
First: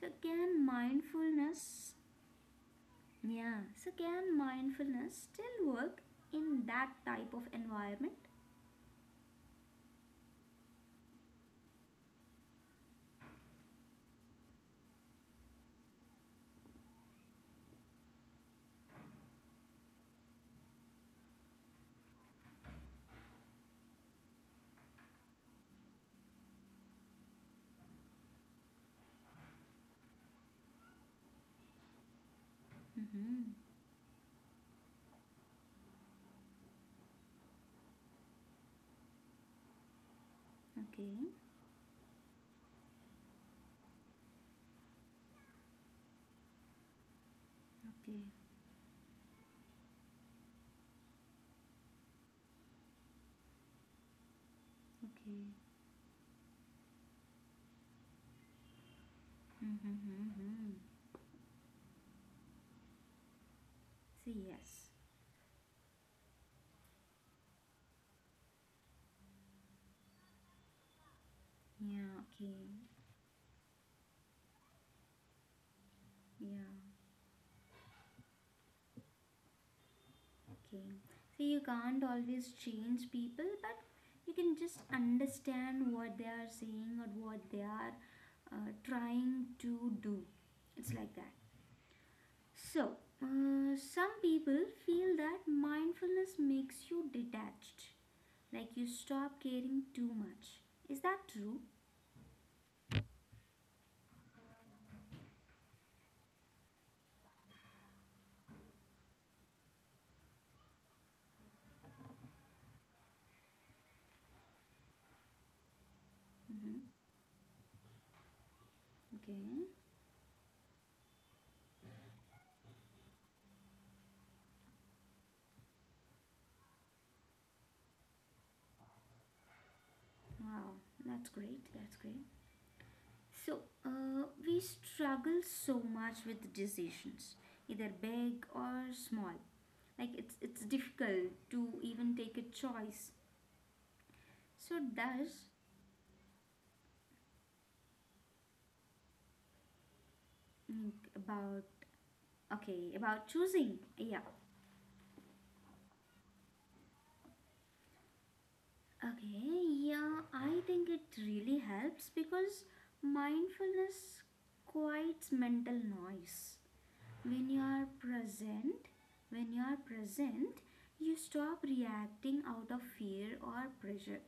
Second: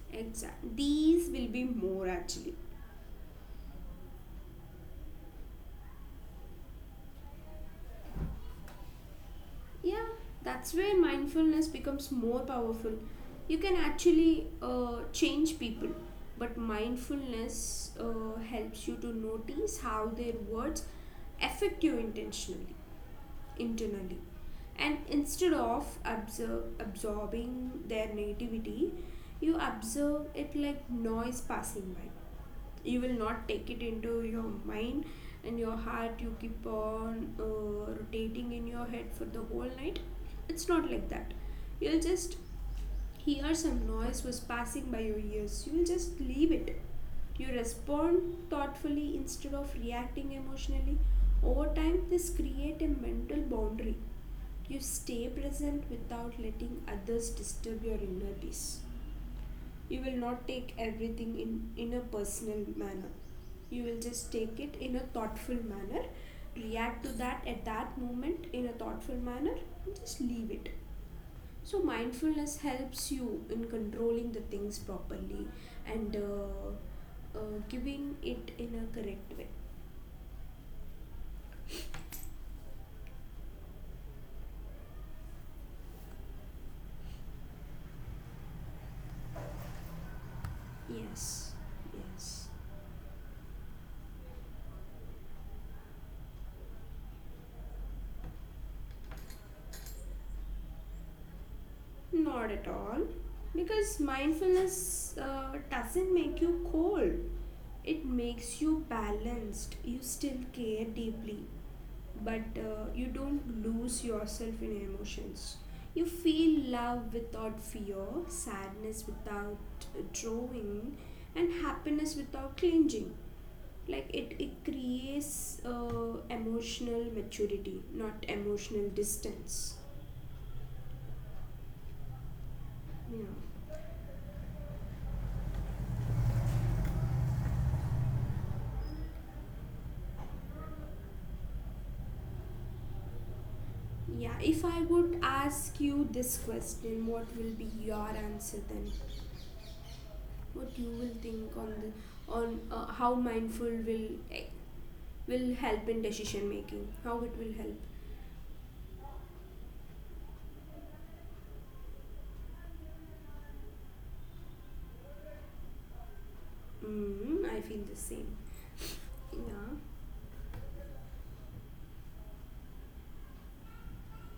So can Exactly. These will be mindfulness, more actually. yeah, so can mindfulness still work in that type of environment? Yeah, that's where mindfulness becomes more powerful. You can actually change people, but mindfulness helps you to notice how their words affect you intentionally, internally. And instead of absorbing their negativity, you observe it like noise passing by. You will not Mm-hmm. take it into your mind and your heart. You keep on rotating in your head for the whole night. It's not like Okay, that. You'll just hear some noise was passing by your ears, you'll just leave it. You okay, respond thoughtfully instead of reacting emotionally. Over time, this create a mental boundary. You stay okay. present without letting others disturb your inner peace. Mm-hmm, You will not take mm-hmm. everything in a personal manner. You will So, just take it yes. in a thoughtful manner, react to that at that moment in a thoughtful manner, and just leave it. So, Yeah, mindfulness okay. helps you in controlling the things properly and Yeah, uh, giving it in a correct way. okay. So, you can't always change people, but you can just understand what they are saying or what they are trying to do. It's like that. Yes, yes. So, some people feel that mindfulness makes you detached. Like, you stop caring too much. Is that true? Not at all. Because mindfulness doesn't make you cold. It makes you balanced. You still care deeply, but you don't lose yourself in emotions. You feel Hmm. love without fear, sadness Okay. without drawing, and happiness without clinging. Like it creates emotional maturity, not emotional distance. Wow. That's great. That's great. So, Yeah. We struggle so much with decisions, either big or small. Like, it's difficult to even take a choice. Yeah, if So I would does, ask you this question, what will be your answer then? What you think will think on about, okay, how about mindful choosing. Yeah. eh, will help in decision making, how it will help. Okay. Yeah. I think it really helps because mindfulness quiets mental noise. When I you feel the are same. present when you Yeah. are present you stop reacting out of fear or pressure.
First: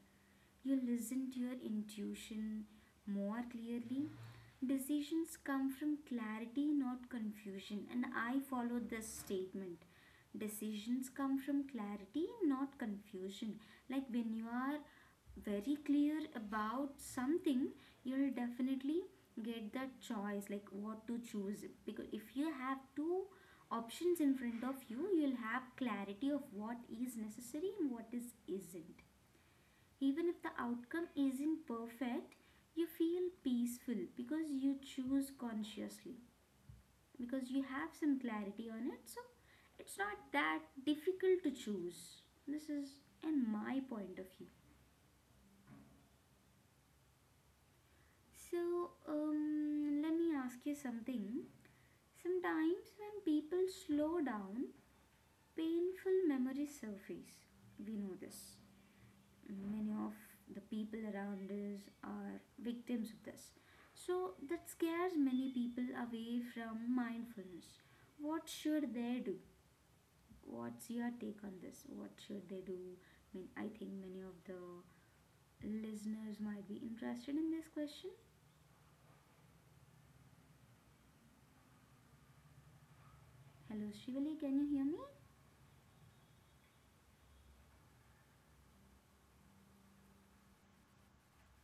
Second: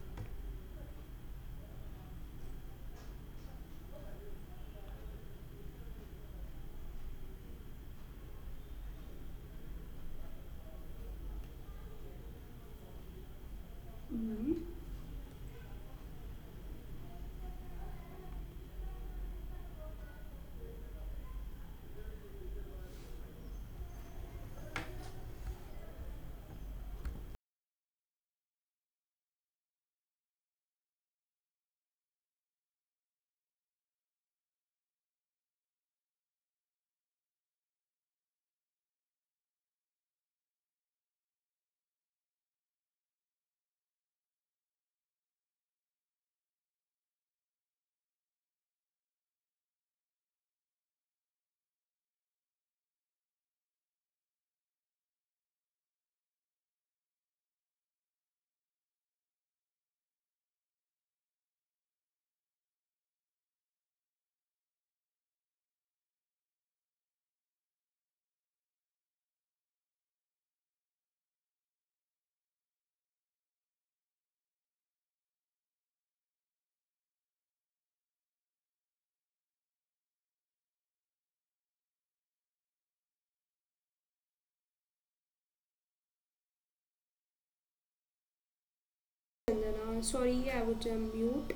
You listen to your intuition more clearly. Decisions come from clarity, not confusion, and I follow this statement. Decisions come from clarity, not confusion. Like, when you Mm. are very clear about something, you'll definitely get that choice, like what to choose. Because if you have two options in front of you, you'll have clarity of what is necessary and what is isn't. Even if the outcome isn't perfect, you feel peaceful because you choose consciously, because you have some clarity on it. So it's not that difficult to choose. This is in my point of view. So let me ask you something. Sometimes when people slow down, painful memories surface. We know this. Many of the people around us are victims of this. So that scares many people away from mindfulness. What should they do? What's your take on this? What should they do? I mean, I think many of the listeners might be interested in this question. Hello, Shivali, can you hear me? And then, sorry, I was on mute.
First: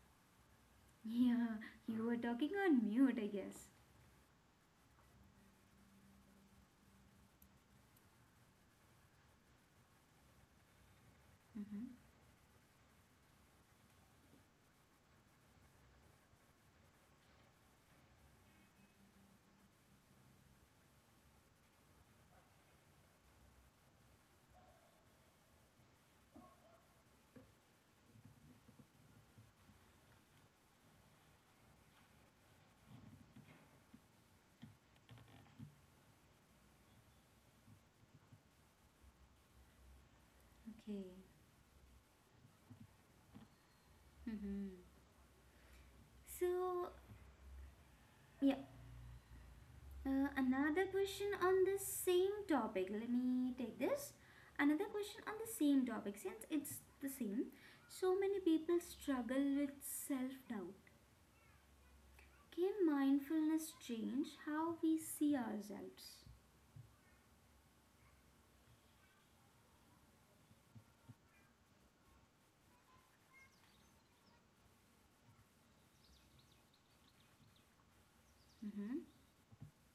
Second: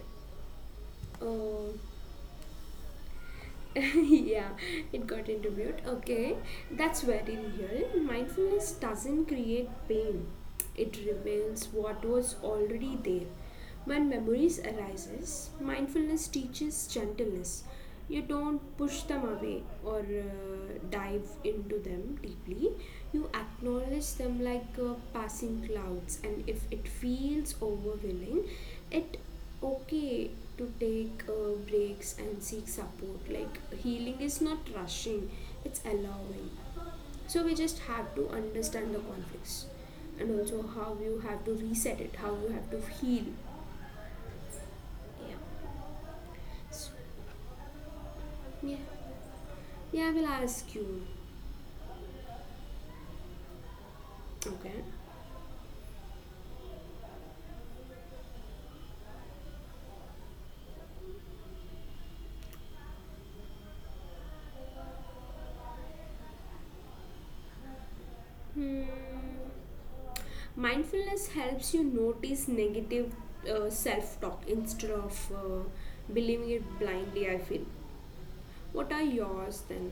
Yeah, uh, you were talking on mute, I guess. yeah, it got interviewed. Okay, that's very real. Mindfulness doesn't create pain. It reveals Mm-hmm. what was already there. When memories arises, mindfulness teaches gentleness. You don't push them away or dive into them deeply. You acknowledge them like passing clouds, and if it feels overwhelming, it okay to take breaks and seek support. Like healing is not rushing, it's allowing. So we just have to understand the conflicts, and also how Okay. you have to reset it, how you have to heal. Mm-hmm. Yeah. So, So, yeah, yeah. Yeah, I will ask another you. question on the same topic. Let me take this. Okay. Another question on the same topic since it's the same. So many people struggle with self doubt. Can mindfulness change how we see ourselves? Hmm. Mindfulness helps you notice negative, self talk instead of believing it blindly, I feel. What are Hmm. yours then?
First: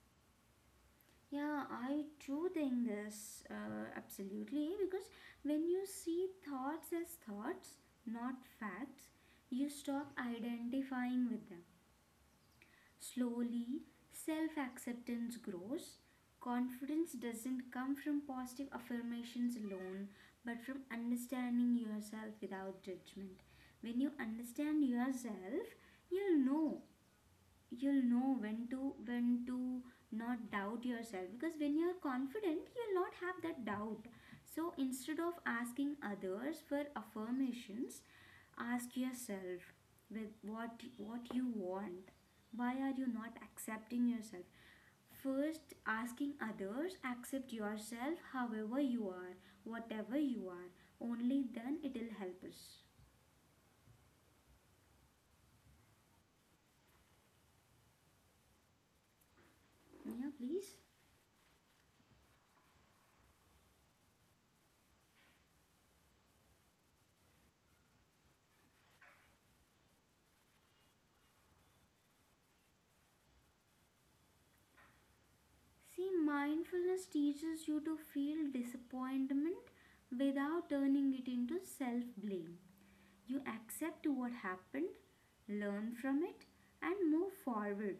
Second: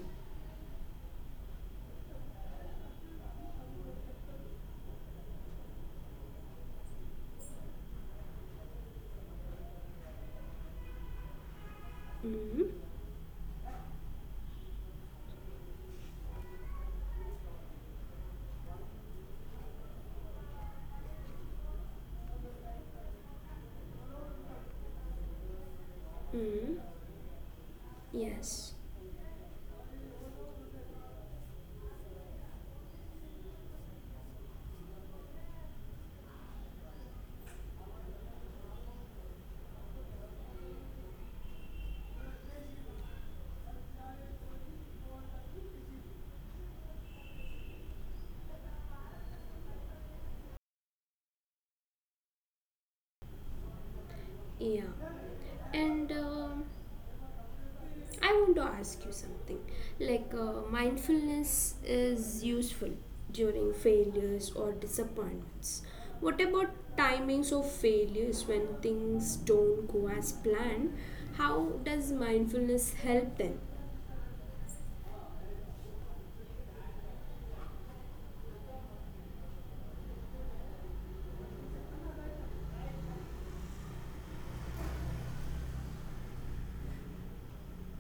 Yeah, I do think this absolutely, because when you see thoughts as thoughts, not facts, you stop identifying with them. Mm-hmm. Slowly, self acceptance grows. Confidence doesn't come from positive affirmations alone, but from understanding yourself without judgment. When you understand yourself, you'll know, you'll know when Yes, to, when to not doubt yourself, because when you're confident you'll not have that doubt. So instead of asking others for affirmations, ask yourself with what you want, why are you not accepting yourself. First asking others, accept yourself however you are, whatever you are, only then it'll help us. yeah. And I want to ask you something. Yeah, Like, please. mindfulness is useful during failures or disappointments. What about timings of failures when things don't go as planned? How does mindfulness help then? See, mindfulness teaches you to feel disappointment without turning it into self blame. You accept what happened, learn from it, and move forward.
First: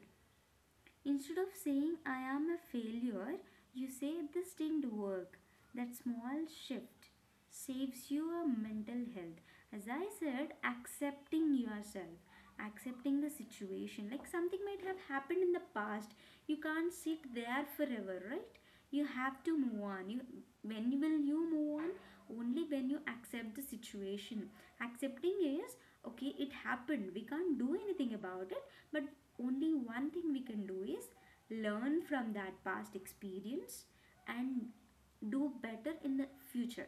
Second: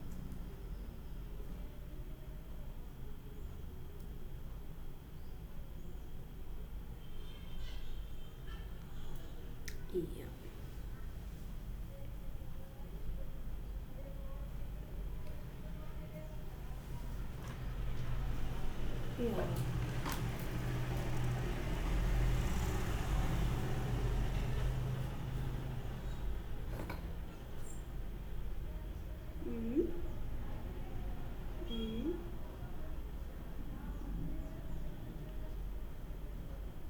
Instead of saying, "I am a failure," you say, "This didn't work." That small shift saves you a mental health. As I Yeah. said, accepting yourself, accepting the situation. Like, something might have happened in the past. You can't sit there forever, right? You have to move Yeah. on. You When will you move on? Only when you accept the situation. Accepting is, okay, it happened, we can't do anything about it, but only Mm-hmm. one thing we can do is learn Mm-hmm. from that past experience and do better in the future.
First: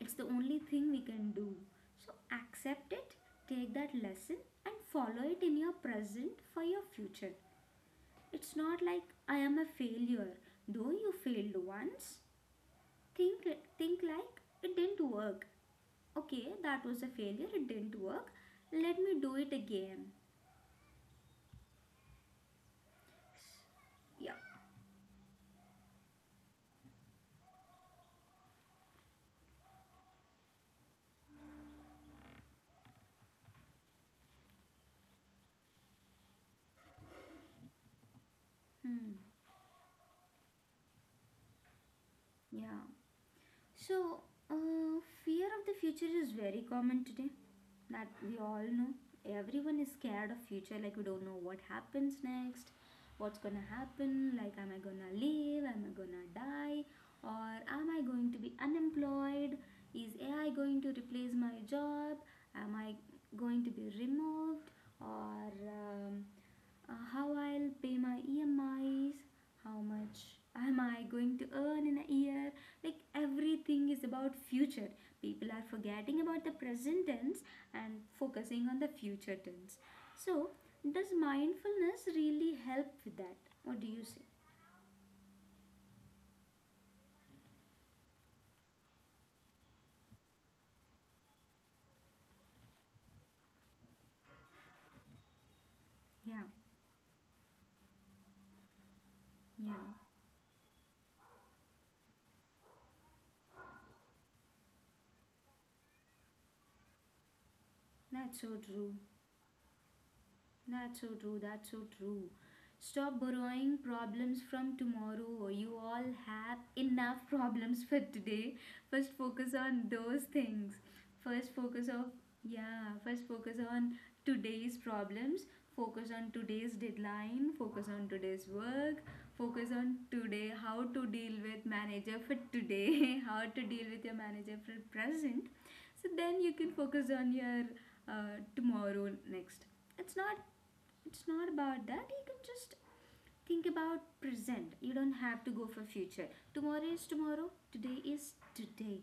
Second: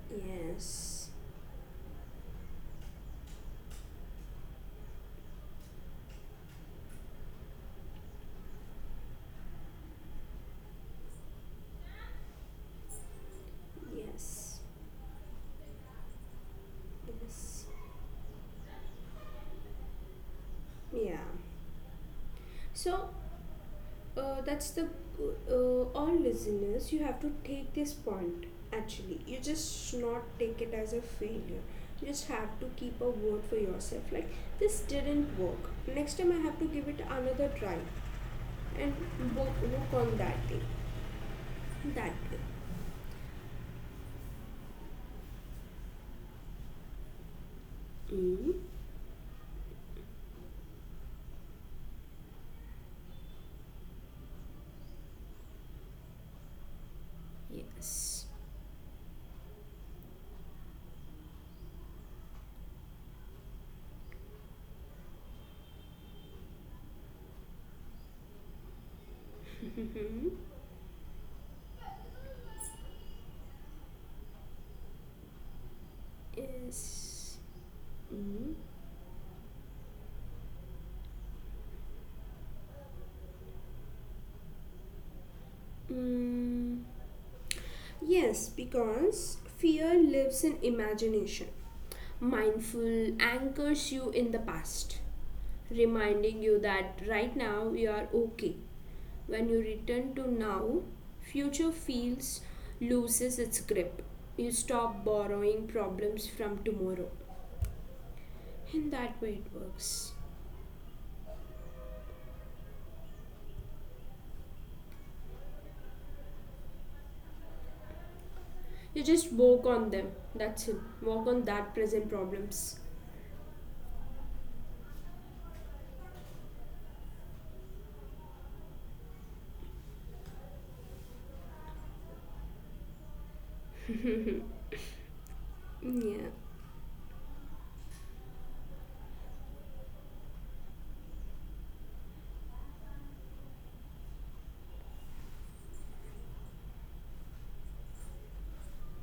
It's the only thing we Yes. can do. So accept it, take that lesson, and follow it in your present for your future. It's not like I am a failure, though you failed once. Think think like Yes. it didn't work. Okay, that was a failure, Yes. it didn't work. Let me do it again. Yeah. So, Yeah. That's the all listeners, you have to take this point. Actually, you just should not take it as a failure. You just have to keep a word for yourself, like, this didn't work, next time I have to give it another try, and Hmm. work on that thing, that way. Yeah. So, fear of the future is very common today. That we Mm. all know. Everyone is scared of future. Like we don't know what happens next, what's gonna happen. Like, am I gonna live? Am I gonna die? Or am I Yes. going to be unemployed? Is AI going to replace my job? Am I going to be removed? Or how I'll pay my EMIs? How much Mhm. am I going to earn in a year? Like everything is about future. People are forgetting about the present Yes. tense and Mm. focusing on the future tense. So does mindfulness really help with that? What do you say? Mm. Yes, because fear lives in imagination. Mindful anchors you in the past, Yeah, reminding you that right now you are okay. When you yeah, return to now, future feels, loses its grip. You stop borrowing problems from tomorrow. that's so In true. that way, it works. That's so true. That's so true. Stop borrowing problems from tomorrow. You all have enough problems for today. You First, just focus work on on them. those That's things. it. Work on First, that focus present on, problems. yeah. First, focus on today's problems. Focus on today's deadline. Focus on today's work. Focus on today. How to deal with manager for today. How to deal with your Yeah. manager for present. So then you can focus on your tomorrow next. It's not it's not about that, you can just think about present, you don't have to go for future. Tomorrow is tomorrow, today is today.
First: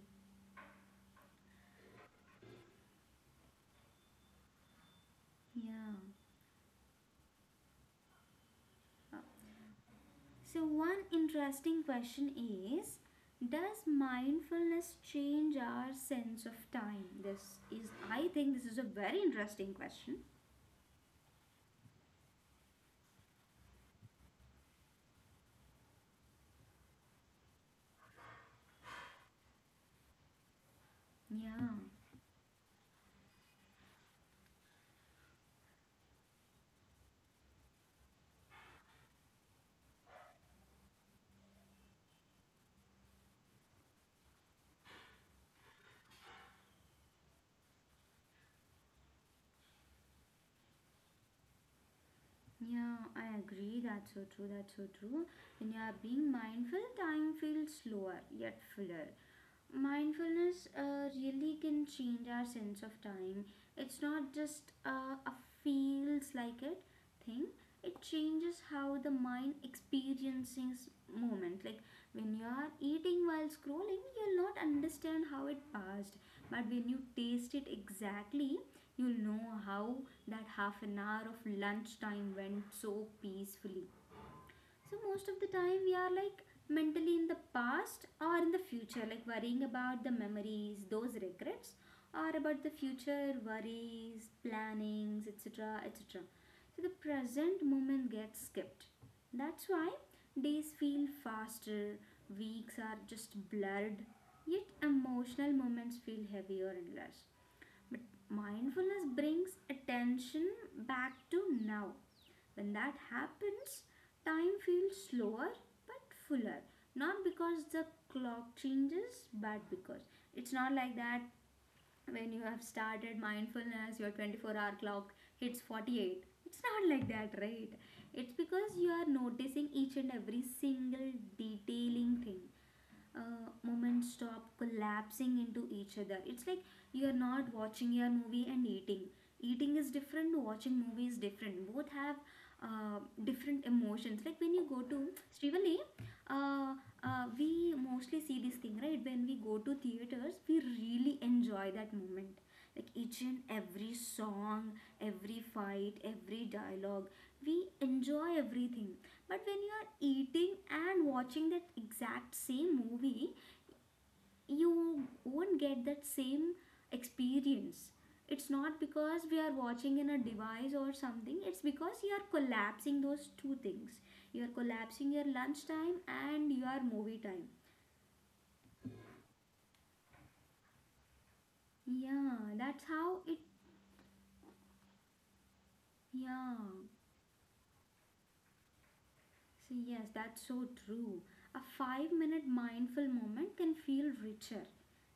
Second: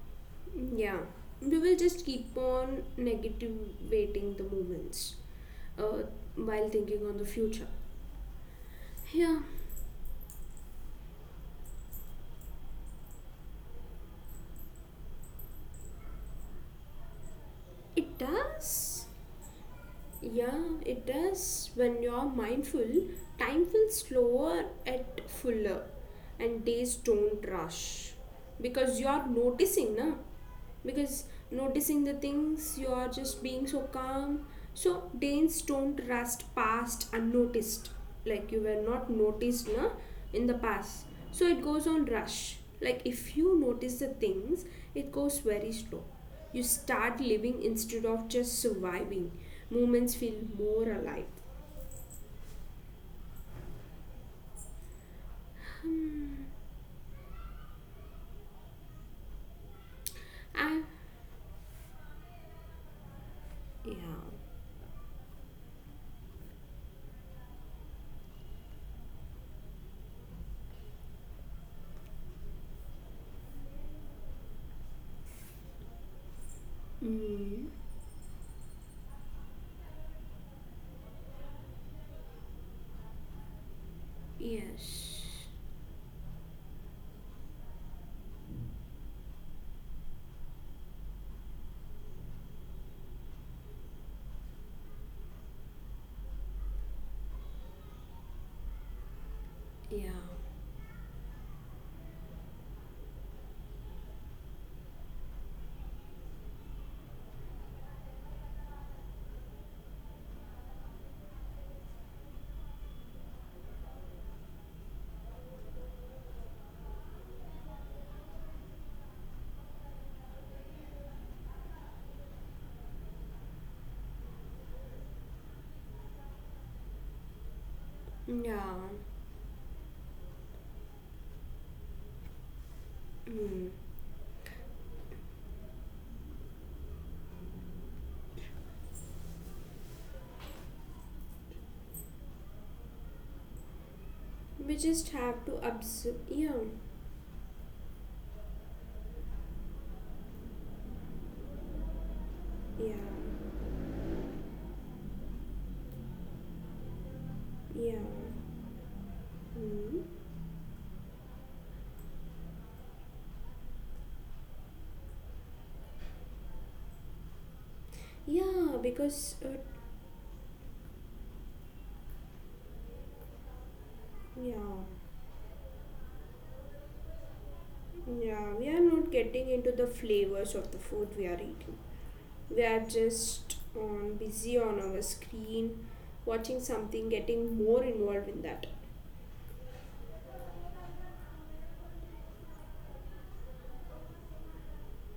Yeah. We will just keep on negative weighting the moments, Yeah. uh, while thinking on the future. Uh, Yeah, so, one interesting question is, does mindfulness change our sense of time? this is it i think this is a does. very interesting question. Yeah, it does. When you're mindful, time feels slower at fuller, and days don't rush because you're noticing, na? Because Yeah, noticing the things, you are just being so calm, so danes don't rust past unnoticed, like you were not noticed na, in the past, so it goes on rush. Like if you notice the things, it goes very slow. You start living instead of just surviving. Moments feel more alive. yeah, I agree, that's so true. That's so true. When you are being mindful, time feels slower yet fuller. Mindfulness And really can change our sense of time. It's yeah. not just a feels like it thing. It changes how the mind experiences moment. Like when you are eating while scrolling, you'll not understand how it passed. But when you taste it Mm. exactly, you'll know how that half an hour of lunchtime went so peacefully. So Yes. most of the time we are like mentally in the past or in the future, like worrying about the memories, those regrets, or about the future worries, plannings, etc. etc. So the present moment gets skipped. That's why Yeah. days feel faster, weeks are just blurred, yet emotional moments feel heavier and less. But mindfulness brings attention back to now. When that happens, time feels slower but fuller. Not because the clock changes, but because it's not like that when you have started mindfulness, your 24-hour clock hits 48. It's not like that, right? It's Yeah. because you are noticing each and every single detailing thing. Mm. Moments stop collapsing into each other. It's like you're not watching your movie and eating. Eating is different, watching movie is different. Both have different emotions. Like when you We go to just have to Srivali, observe, yeah. uh, we mostly see this thing, right? When we go to theaters, we really enjoy that moment, like Yeah, each and every song, every fight, every dialogue, we yeah, enjoy everything. But when you are hmm. eating and watching that exact same movie, you won't get that same experience. It's Yeah, not because because, we are watching in a device or something, it's because you are collapsing those two things. You are yeah, collapsing your lunch time and your movie time. yeah, we are not getting into the flavors of the food we are eating. Yeah, We are that's how it. just on busy on our screen, Yeah. watching something, getting more involved in that. See, yes, that's so true. A 5 minute mindful moment can feel richer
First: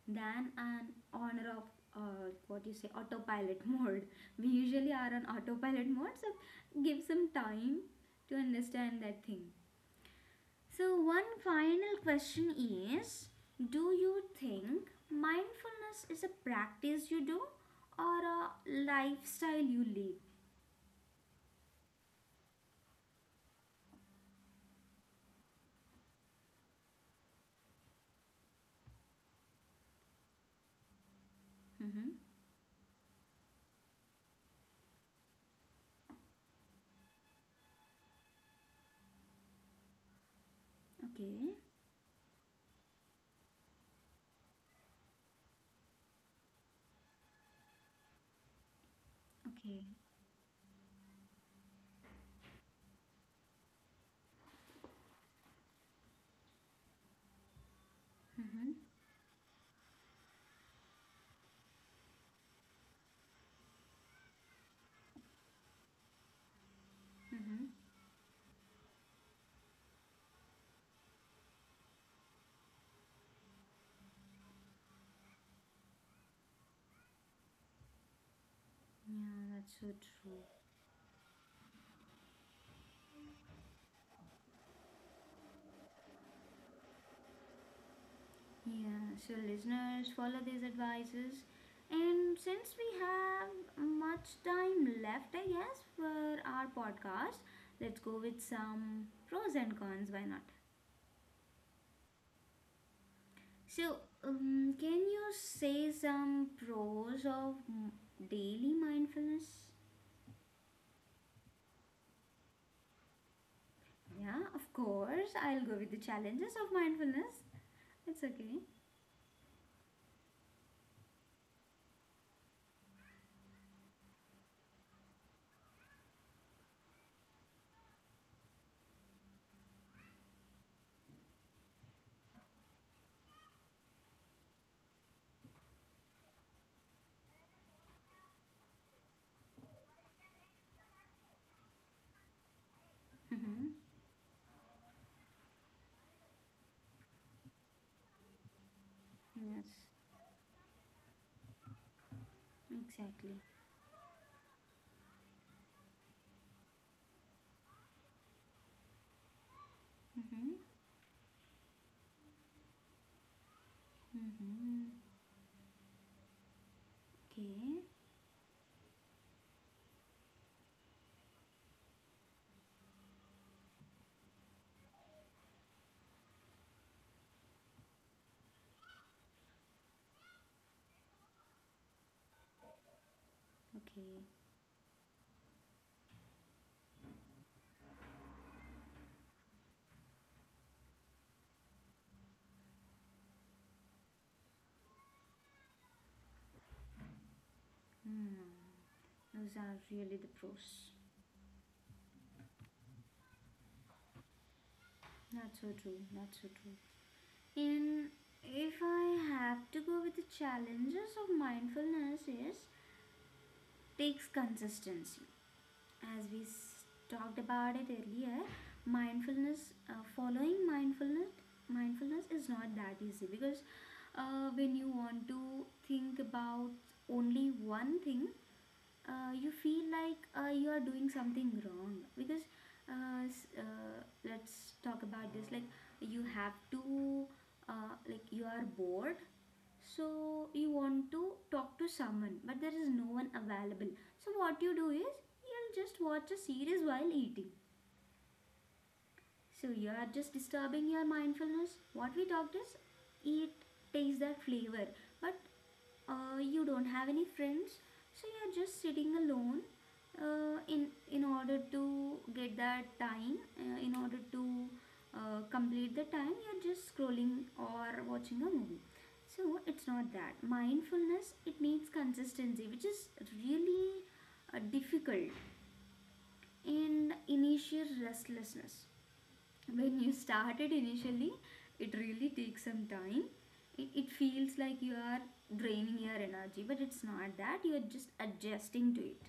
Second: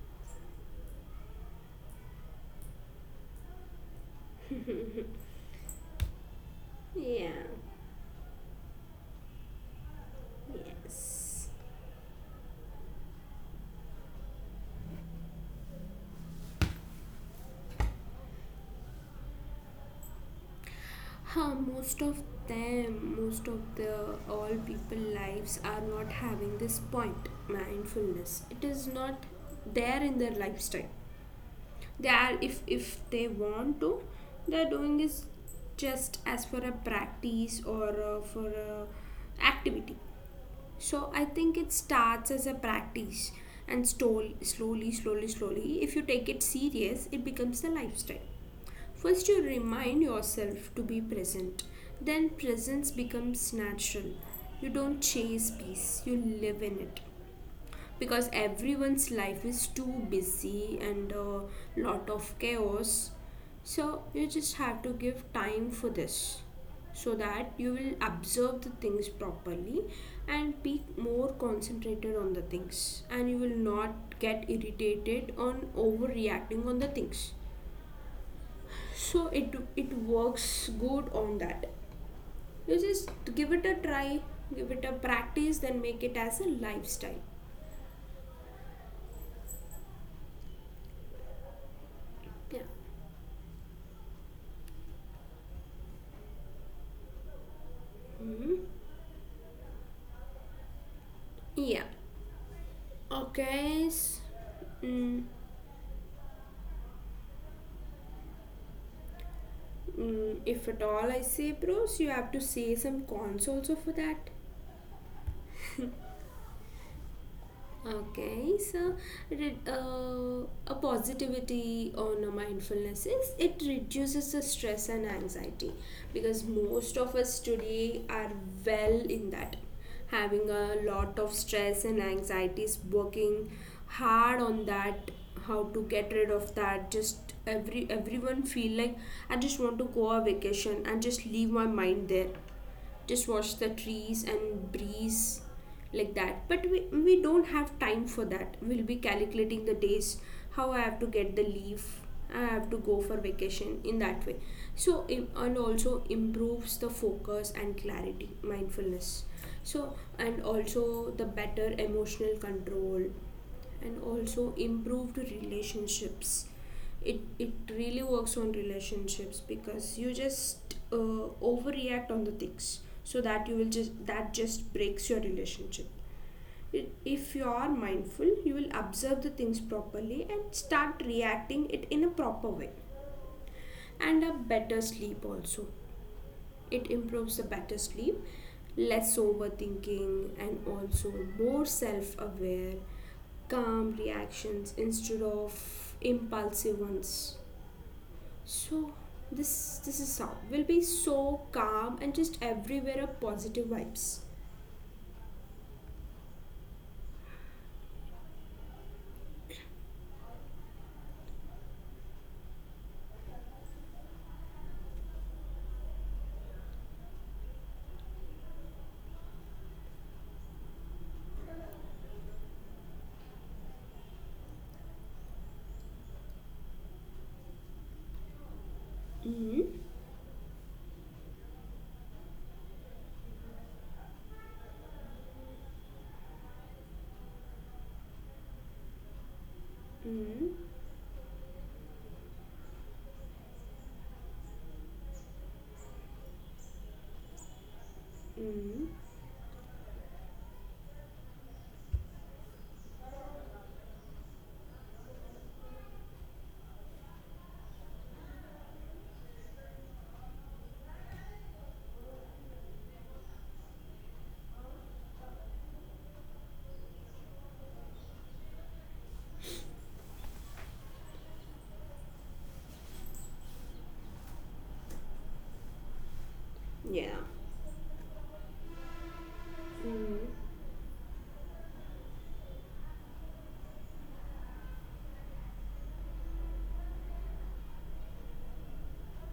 than an honor of, what you say, autopilot mode. We usually are on autopilot mode, so give some Yeah, time to understand that thing. So, one yes. final question is, do you think mindfulness is a practice you do or a lifestyle you live? Huh, most of the all people lives are not having this point mindfulness. It is not there in their lifestyle. They Mm-hmm. are, if they want to, they're doing is just as for a practice or for a activity. So I Okay, think it starts as a practice, and slowly slowly slowly, if you take it serious it becomes a lifestyle. First you okay. remind yourself to be present, then presence becomes natural. You don't chase peace, you live in it. Because Mm-hmm. everyone's life is too busy and a lot of chaos. So you just have to give time for this, so that Mm-hmm. you will observe the things properly and be more concentrated on the things, and you will not get irritated on overreacting on the things. So Yeah, it that's so it true. works good on that. You just give it a try, give it a practice, then make it as a lifestyle. Yeah, so listeners, follow these advices. And Yeah. since we have much time left, I guess, for our podcast, let's go with Hmm. some pros and cons. Why not? Yeah. Okay. So, can Mm, you say some pros of daily mindfulness? If at all I say pros, you have to say some cons also for that. Yeah, of course. I'll go with the challenges of mindfulness. It's Okay, okay. so a positivity on a mindfulness is, it reduces the stress and anxiety, because most of us today are, well, in that, having a lot of stress and anxieties, working hard on that, how to get rid of that. Just everyone feel like, I just want to go on vacation and just leave my mind there, just watch Mm-hmm. the trees and breeze, like that. But we don't have time for that, we'll be calculating the Yes, days, how I have to get the leave, I have to go for exactly. vacation, in that way. So and also improves the focus and clarity, mindfulness. So and Mm-hmm. also the better emotional control, and also Mm-hmm. improved relationships. It Okay. really works on relationships, because you just overreact on the things, so that you will just that just breaks your relationship. If you are mindful, you will observe the things properly and start reacting it in a proper way. And Okay. a better sleep also, it improves the better sleep, less overthinking, and also more self-aware, calm reactions instead of impulsive ones. Hmm. So Those are this is really the sound will be pros. so calm, and just everywhere a positive vibes. Not so true. Not so true. And if I have to go with the challenges of mindfulness, is, takes consistency. As we talked about it earlier, mindfulness, following mindfulness, mindfulness is not that easy because when you want to think about only one thing, you Mm, feel like you are doing something wrong because let's talk about this. Like you have to, like you are bored, mm, so you want to talk to someone but there is no one available. So what you do is, you'll just watch a series while eating. mm, So you are just disturbing your mindfulness. What we talked is, eat, taste that flavor. But you don't have any friends, so you're just sitting alone. In order to get that time, in order to complete the time, you're just scrolling or watching a movie. So it's not that mindfulness, it needs consistency which is really difficult. yeah. In initial restlessness, when you Mm, started initially, it really takes some time. It feels like you are draining your energy, but it's not that, you are just adjusting to it.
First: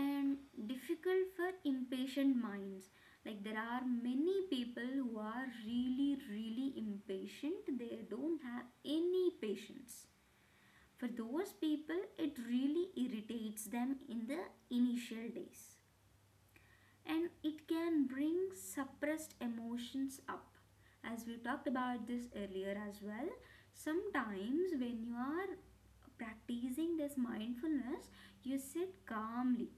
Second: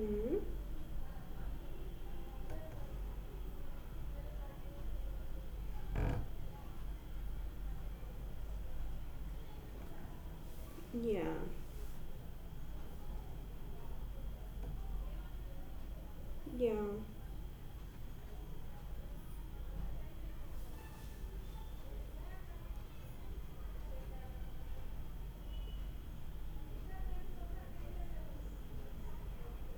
And difficult for impatient minds. Like there are many people who are really really impatient, they don't have any patience. For yeah. those people it really irritates them in the initial days. Yeah. And it can bring suppressed emotions up, as we talked about this earlier as well. Sometimes when you are practicing this mindfulness, you sit calmly,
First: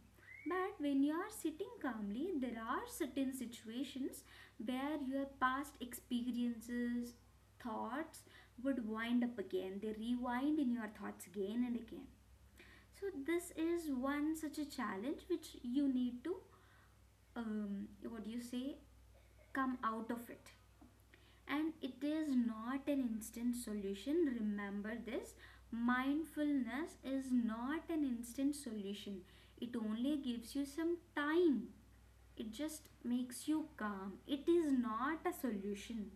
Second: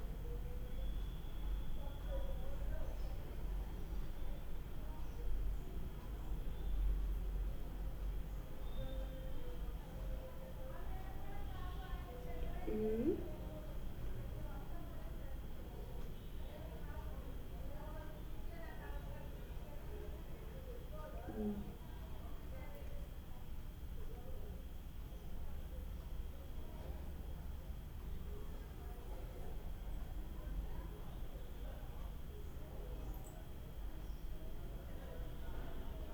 but when you are sitting calmly there are certain situations where your past experiences, thoughts, would wind up again. They rewind in your thoughts again and again. So Mm, this is one such a challenge which you need to, what do you say, come out of it. And it is not an instant solution. Remember this, mindfulness is not an instant solution, it only gives you some time. It just makes you calm. It is not a solution.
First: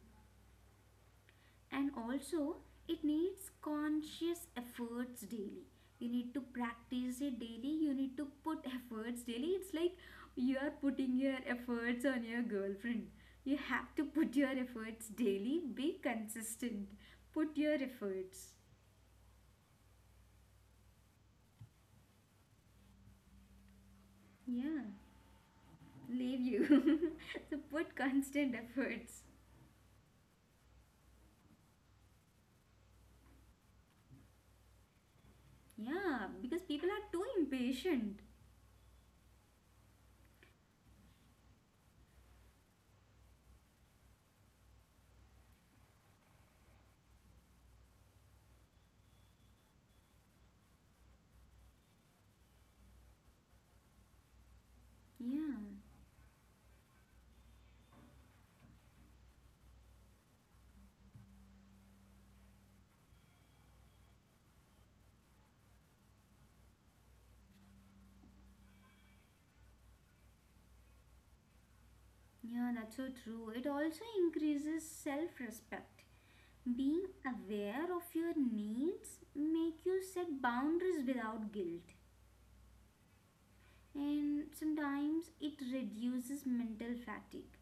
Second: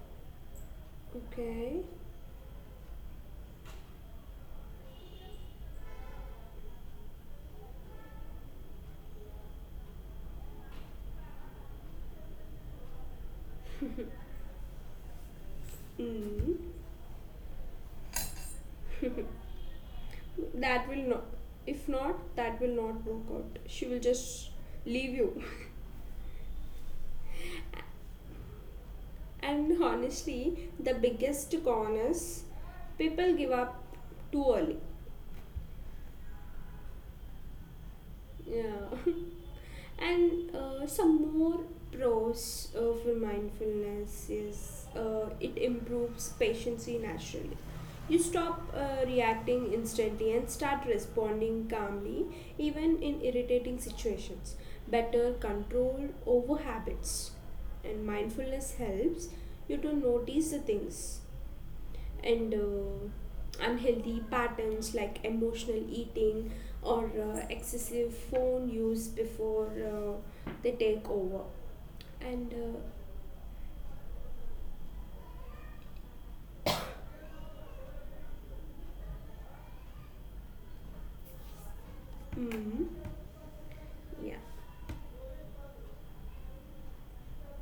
okay. And also it needs conscious efforts daily. You need to practice it daily, you need to put efforts daily. It's like you are putting your efforts on your girlfriend, you have to put your efforts daily, be Mm. consistent, put your efforts. That will not. If not, that will not work out. She will just Yeah, leave you. leave you so put constant efforts. And honestly, the biggest con is people give up too early. Yeah, because people are too impatient. Yeah. And some more pros for mindfulness is, it improves patience naturally. You stop reacting instantly and start responding calmly, even in irritating situations. Better Yeah. control over habits. And mindfulness helps you to notice the things, and unhealthy patterns like emotional eating, or excessive phone use before they take over. And Yeah, that's so true. It also increases self respect. Being aware of your needs make you set boundaries without guilt, mm, yeah, and sometimes it reduces mental fatigue.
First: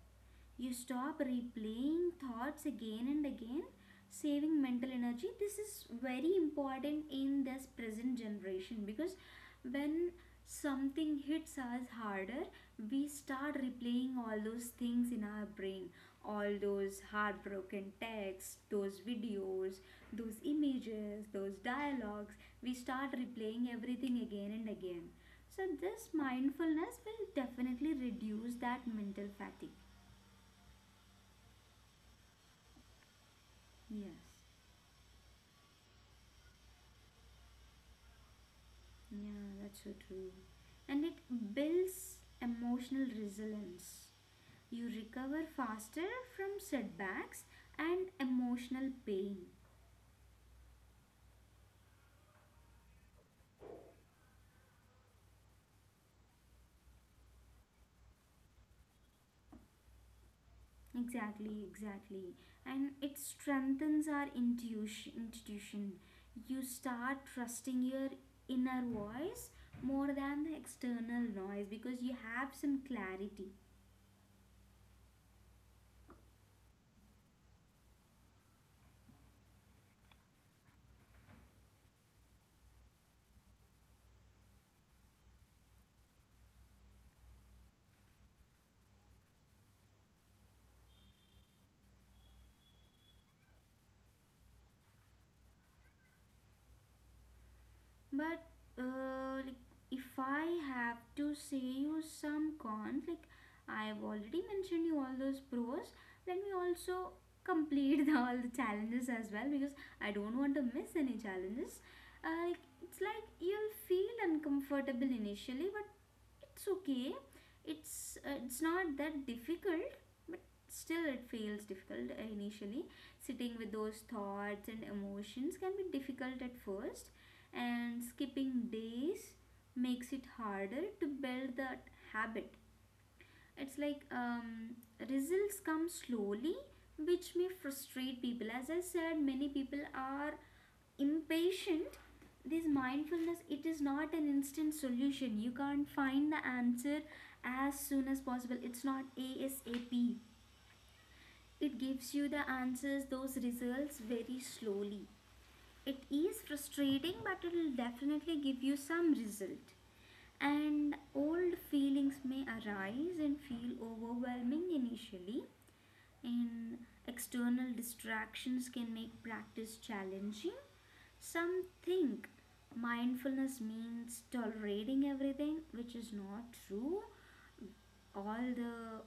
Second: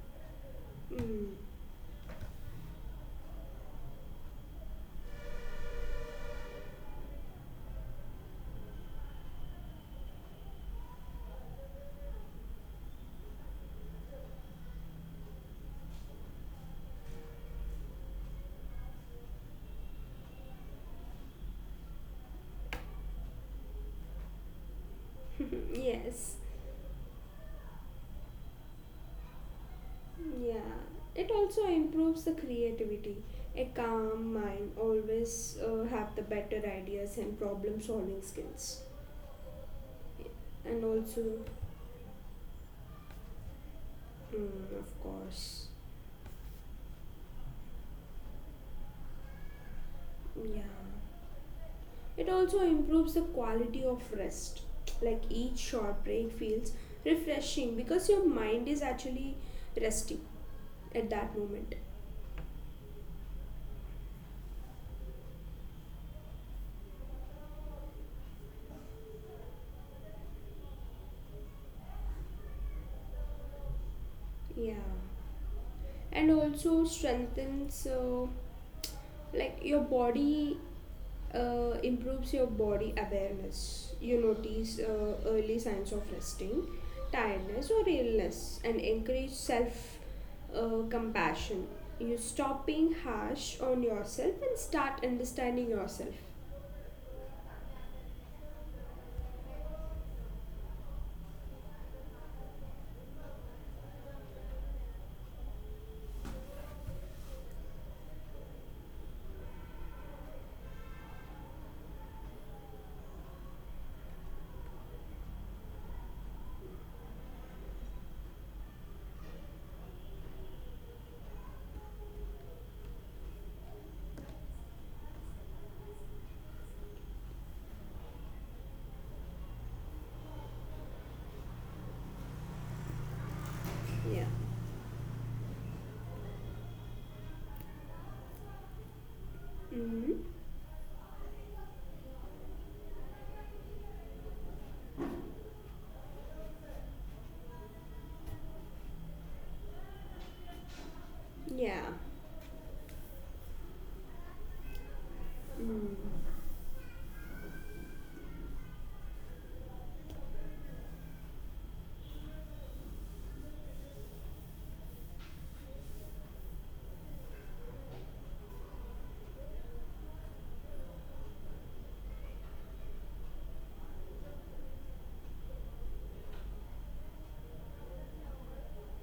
You stop mm, replaying thoughts again and again, saving mental energy. This is very important in this present generation because when something hits us harder, we start replaying all those things in our brain. All those heartbroken texts, those videos, those images, those dialogues, we start replaying everything again and again. So, this yes, mindfulness will definitely reduce that mental fatigue. yeah. It also improves the creativity. A Yes, calm mind always have the better ideas and problem solving skills. yeah, that's so true. And And it also, builds emotional resilience. Of You recover course, faster from setbacks and emotional pain. yeah. It also improves the quality of rest. Like each short break feels refreshing because your mind is actually resting at that Exactly, moment. exactly. And it strengthens our intuition. Intuition. You start trusting your inner voice more than the external noise because you have some clarity. Yeah. And also strengthens, like your body, improves your body awareness. You notice early signs of resting, tiredness, or illness, and encourage self compassion. You stop being harsh on yourself and start understanding yourself. But like if I have to say you some cons, like I've already mentioned you all those pros, let me also complete the, all the challenges as well because I don't want to miss any challenges. Like it's like you'll feel uncomfortable initially, but it's okay. It's not that difficult, but still it feels difficult initially. Sitting with those thoughts and emotions can be difficult at first. And skipping days makes it harder to build that habit. It's like Yeah. Results come slowly which may frustrate people. As I said, many people Hmm. are impatient. This mindfulness, it is not an instant solution. You can't find the answer as soon as possible, it's not ASAP. It Yeah. gives you the answers, those results very slowly. Mm. It is frustrating but it will definitely give you some result. And old feelings may arise and feel overwhelming initially. And external distractions can make practice challenging. Some think mindfulness means tolerating everything, which is not true. All the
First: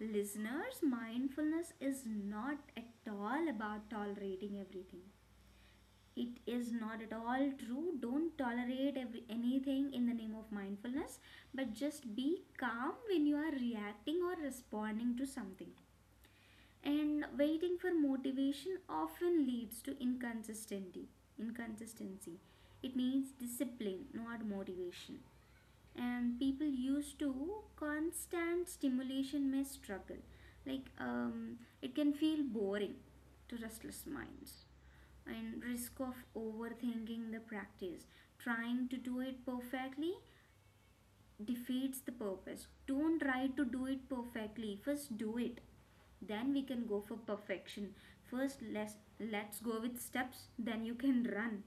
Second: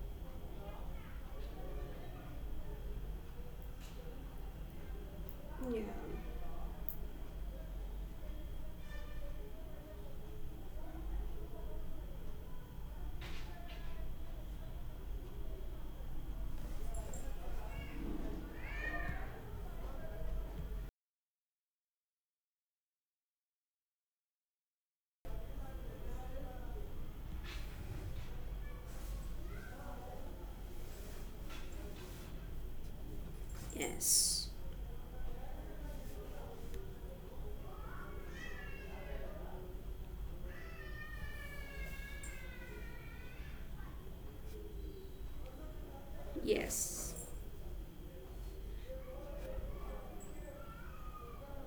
listeners, mindfulness is not at all about tolerating everything. Yeah. It is not at all true. Don't tolerate every, anything in the name of mindfulness, but just be calm when you are reacting or responding to something. And waiting for motivation often leads to inconsistency. Inconsistency, it needs discipline not motivation. And people used to constant stimulation may struggle. Like it can feel boring to restless Yes. minds. And risk of overthinking the practice, trying to do it perfectly defeats the purpose. Don't try to do it perfectly. First, do it. Then we can go Yes. for perfection. First, let's go with steps, then you can run.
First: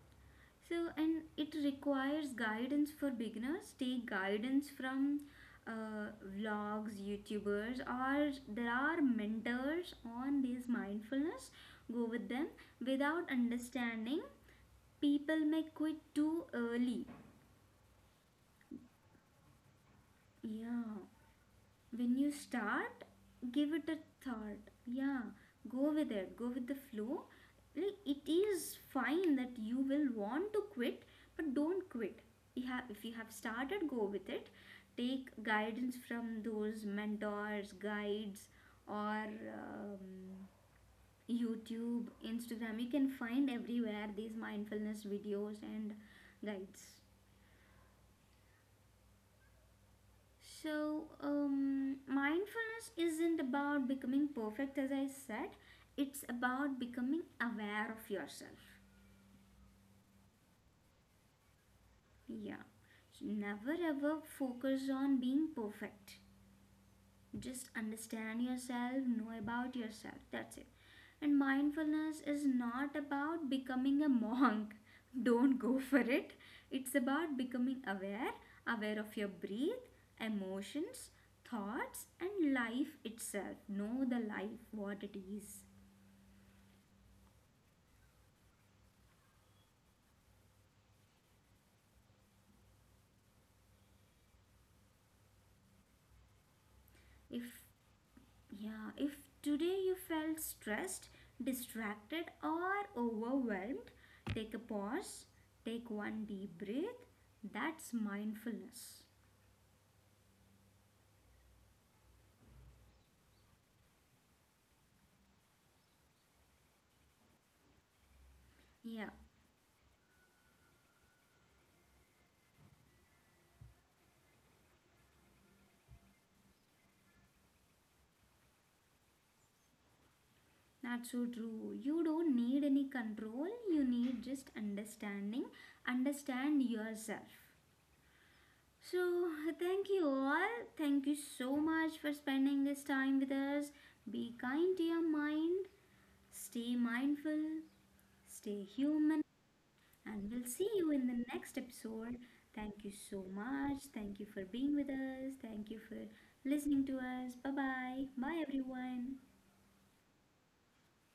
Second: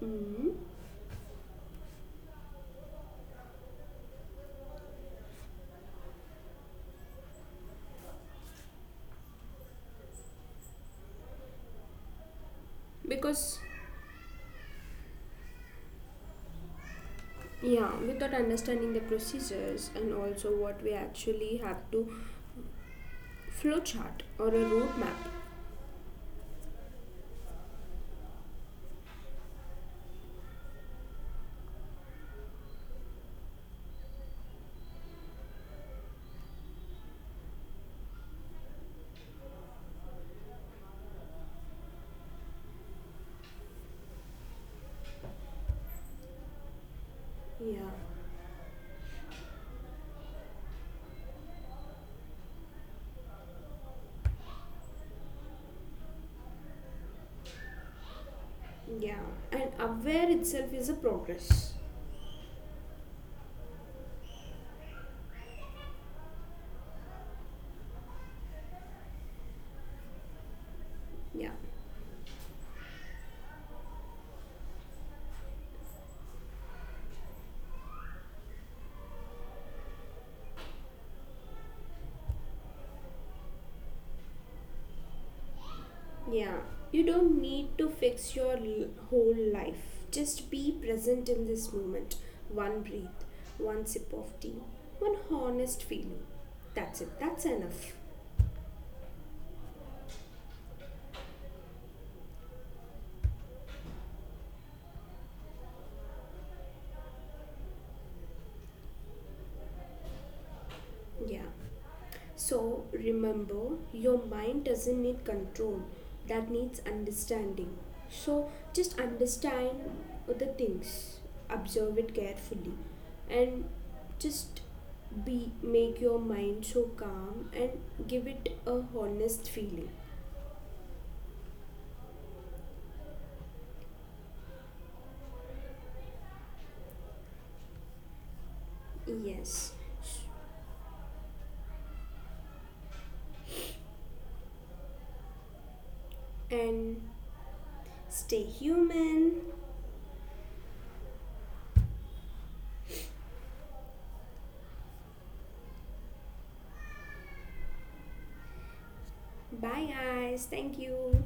Hmm. So, and it requires guidance for beginners. Take guidance from uh, vlogs, YouTubers, or there are mentors on this mindfulness. Go with them without Because understanding. People may quit too early. yeah, without understanding the procedures and also what we Yeah. actually have to, When you start, give it a flowchart or a thought. Yeah, roadmap. go with it, go with the flow. Like it is fine that you will want to quit, but don't quit. If you have started, go with it. Take guidance from those mentors, guides, or um, YouTube, Instagram. You can find everywhere these mindfulness videos and guides. Yeah, So, mindfulness isn't about becoming perfect, as I said, it's about becoming aware of yourself. yeah. And aware itself is a progress. Yeah. So, never ever focus on being perfect. Just understand yourself, know about yourself. That's it. And Yeah, mindfulness is not about becoming a monk. Don't go for it. It's about becoming aware, aware of your breath, emotions, thoughts, and life itself. Know the life, what it is. yeah. You don't need to fix your whole life. Just be present in this moment. One breath, one sip of tea, one honest feeling. That's it. That's If, enough. Yeah, if today you felt stressed, distracted, or overwhelmed, take a pause, take one deep breath. That's mindfulness. Yeah. So remember, your mind doesn't need control, that needs understanding. So just Yeah, understand the things, observe it carefully, and just be make your mind so calm, and give it a honest feeling. that's so true. You don't need any control, you need just understanding. Understand yourself. So, Yes, thank you all. Thank you so much for spending this time with us. Be kind to your mind, stay and mindful, stay stay human, human. and we'll see you in the next episode. Thank you so much. Thank you for being with us. Thank you for listening to us. Bye bye. Bye, everyone. Bye, guys. Thank you.